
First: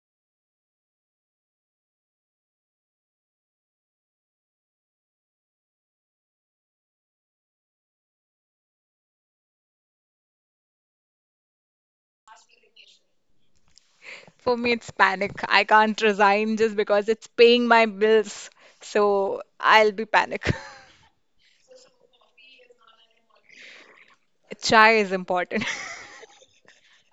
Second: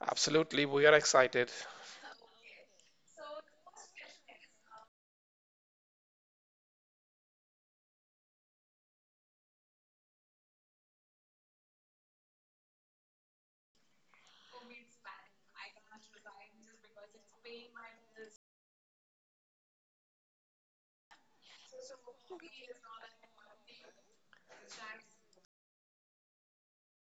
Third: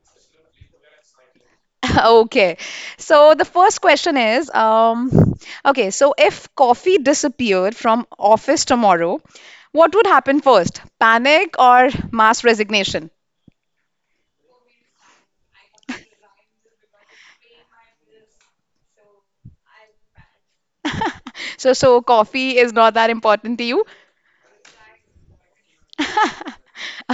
Absolutely, we are excited. Okay. So the first question is, okay, so if coffee disappeared from office tomorrow, what would happen first? Panic or mass resignation? For me, it's panic. I can't resign just because it's paying my bills. So I'll be panic. So, coffee is not that important to you? Chai is important.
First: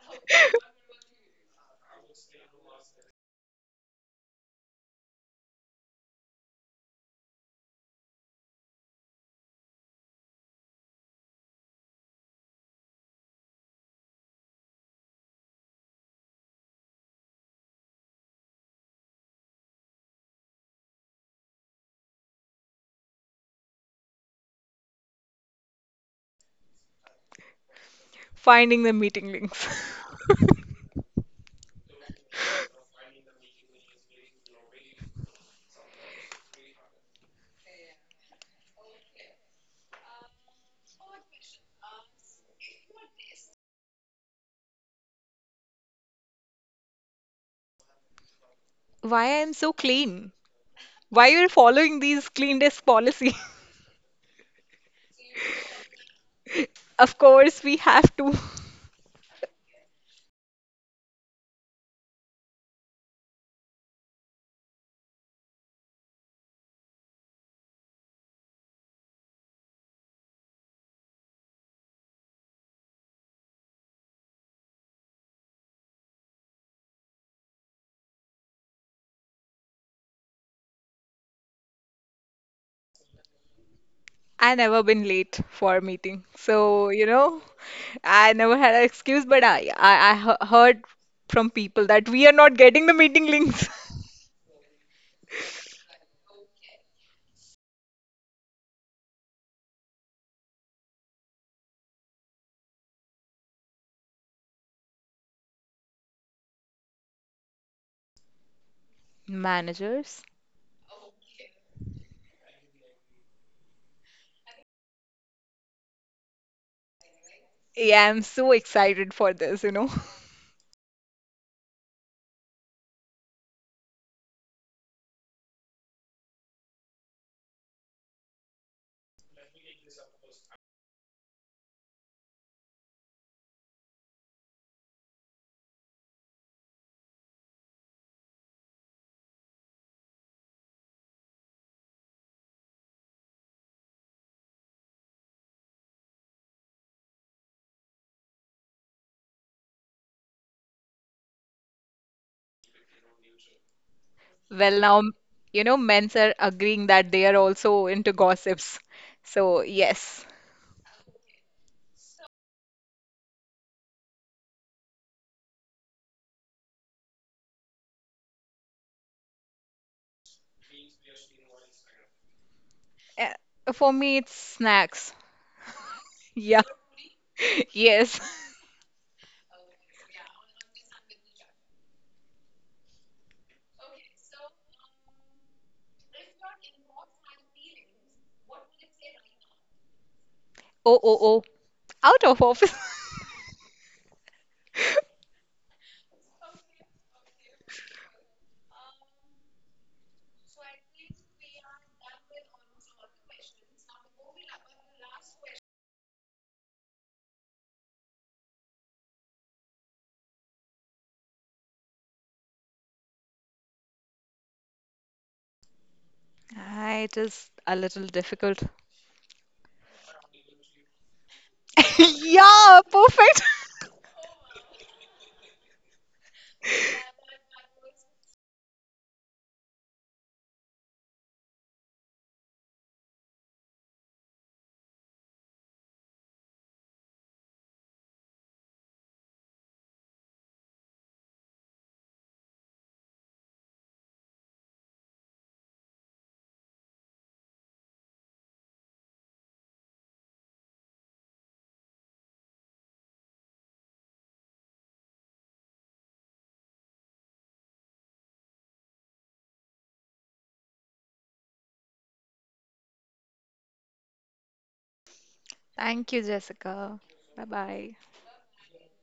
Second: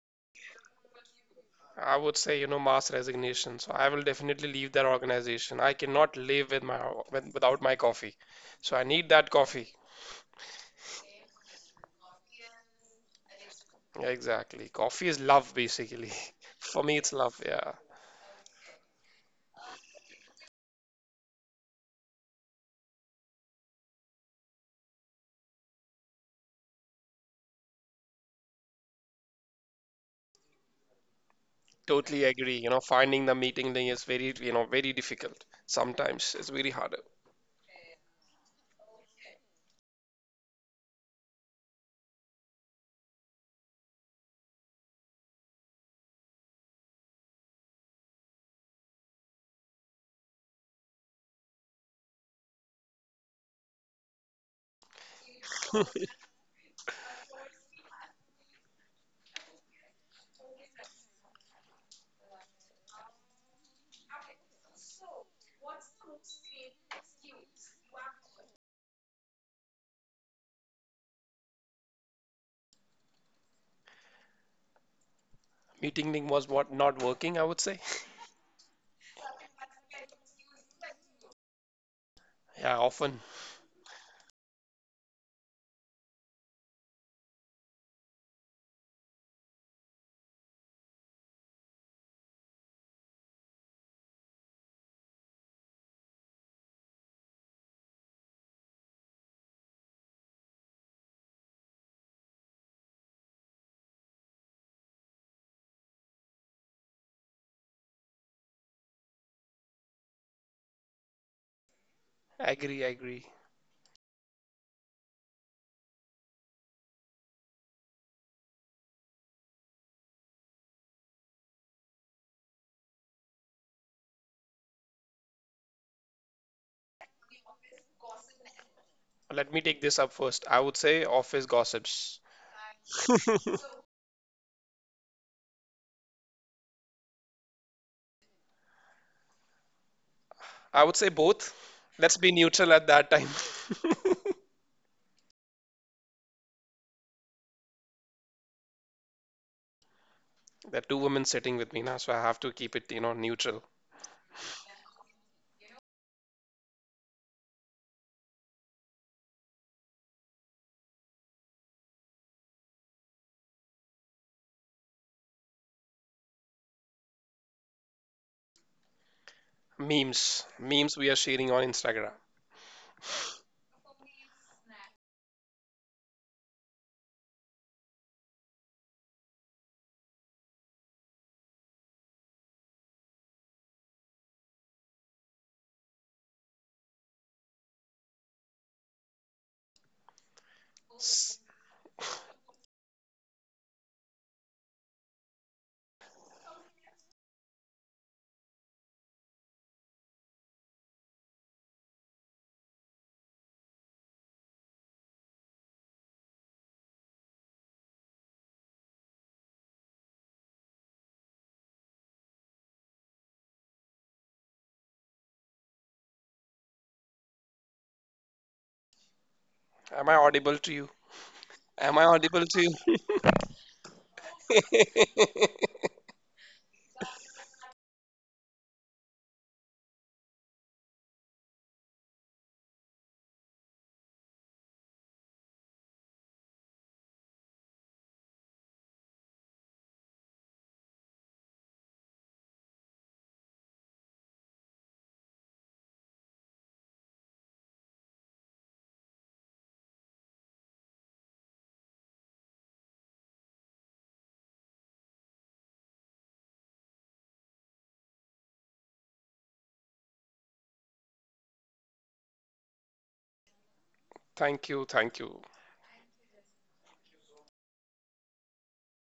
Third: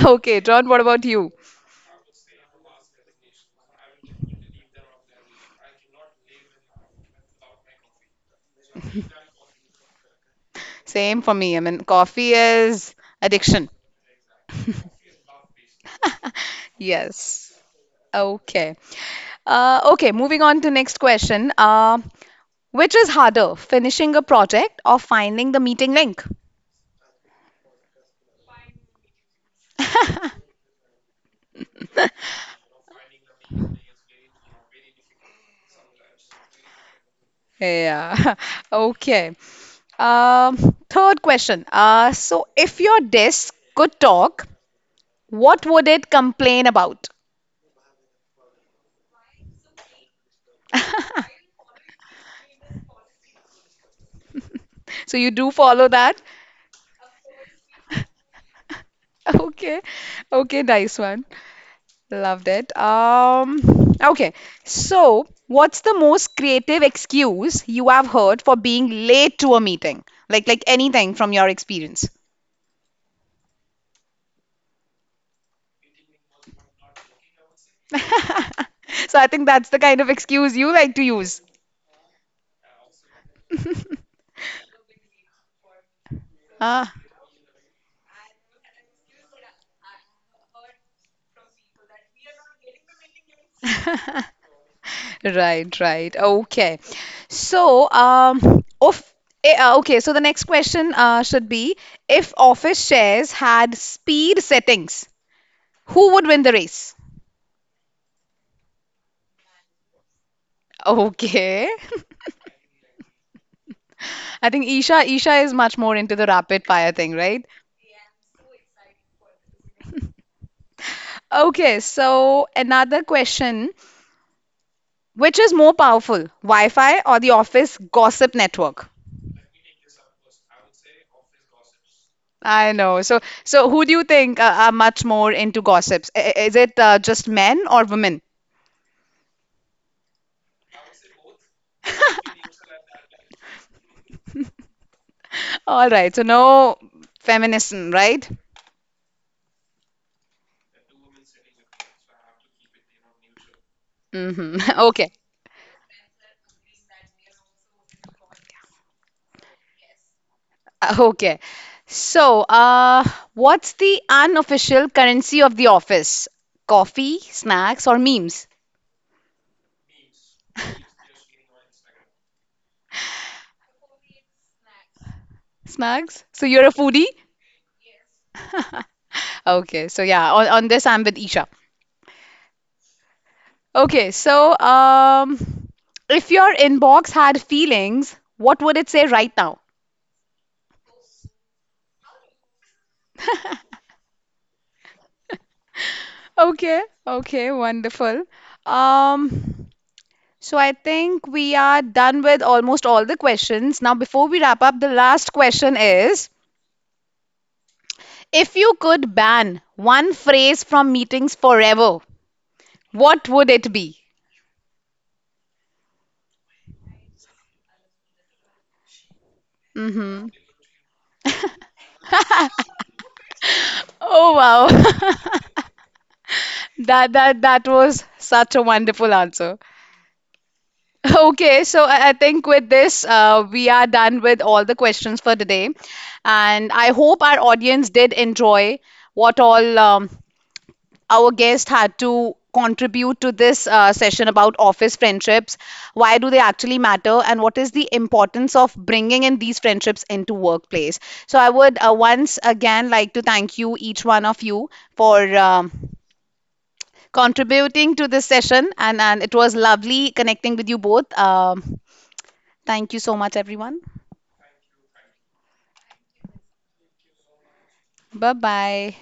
Okay, John, what about you? I would say, mass resignation. So I will definitely leave that organization. I cannot live with without my coffee. So I need that coffee. Same for me. I mean, coffee is addiction. Yeah, exactly. Coffee is love, basically. For me, it's love. Yes. Yeah. Okay. Okay, moving on to next question. Which is harder, finishing a project or finding the meeting link? Finding the meeting links. Totally agree. You know, finding the meeting link is very, very difficult. Sometimes it's very hard. Yeah, okay. Um, Third question. So if your desk could talk, what would it complain about? Why I'm so clean? Why you're following these clean desk policy? So you do follow that? Of course, we have to. Okay, okay, nice one. Loved it. Okay, so what's the most creative excuse you have heard for being late to a meeting? Like anything from your experience? Meeting link was what not working, I would say. So I think that's the kind of excuse you like to use. Yeah, often. I never been late for a meeting. So, Ah. you know, I never had an excuse, but I heard from people that we are not getting the meeting links. Right, right. Okay. So, okay, so the next question should be if office shares had speed settings, who would win the race? Managers. Okay. I agree, I agree. I think Isha is much more into the rapid fire thing, right? Yeah, I'm so excited for this, you know. Okay, so another question, which is more powerful, Wi-Fi or the office gossip network? Let me take this up first. I would say office gossips. I know. So, who do you think are much more into gossips? Is it just men or women? I would say both. Let's be neutral at that time. All right. So no feminism, right? There are two women sitting with me now, so I have to keep it, neutral. Well, now, Okay. you know, men are agreeing that they are also into gossips. So, yes. Okay. So, what's the unofficial currency of the office? Coffee, snacks, or memes? Memes. Memes we are sharing on Instagram. For me, it's snacks. Snacks? So Yeah, you're a foodie? yes. Okay. So yeah, on this I'm with Isha. Okay. So, if your inbox had feelings, what would it say right now? Oh, oh, S- oh. Out of office. Okay, okay, wonderful. Um, so I think we are done with almost all the questions. Now, before we wrap up, the last question is, if you could ban one phrase from meetings forever, what would it be? Ah, it is a little difficult. Am I Mm-hmm. audible to you? Am I audible Yeah, to perfect. Oh you? wow. That that was such a wonderful answer. Okay, so I think with this, we are done with all the questions for today, and I hope our audience did enjoy what all our guest had to contribute to this session about office friendships. Why do they actually matter, and what is the importance of bringing in these friendships into workplace? So I would once again like to thank you, each one of you, for contributing to this session, and it was lovely connecting with you both. Thank you so much, everyone. Thank you, thank you. Thank you, Jessica. Bye bye. Bye bye.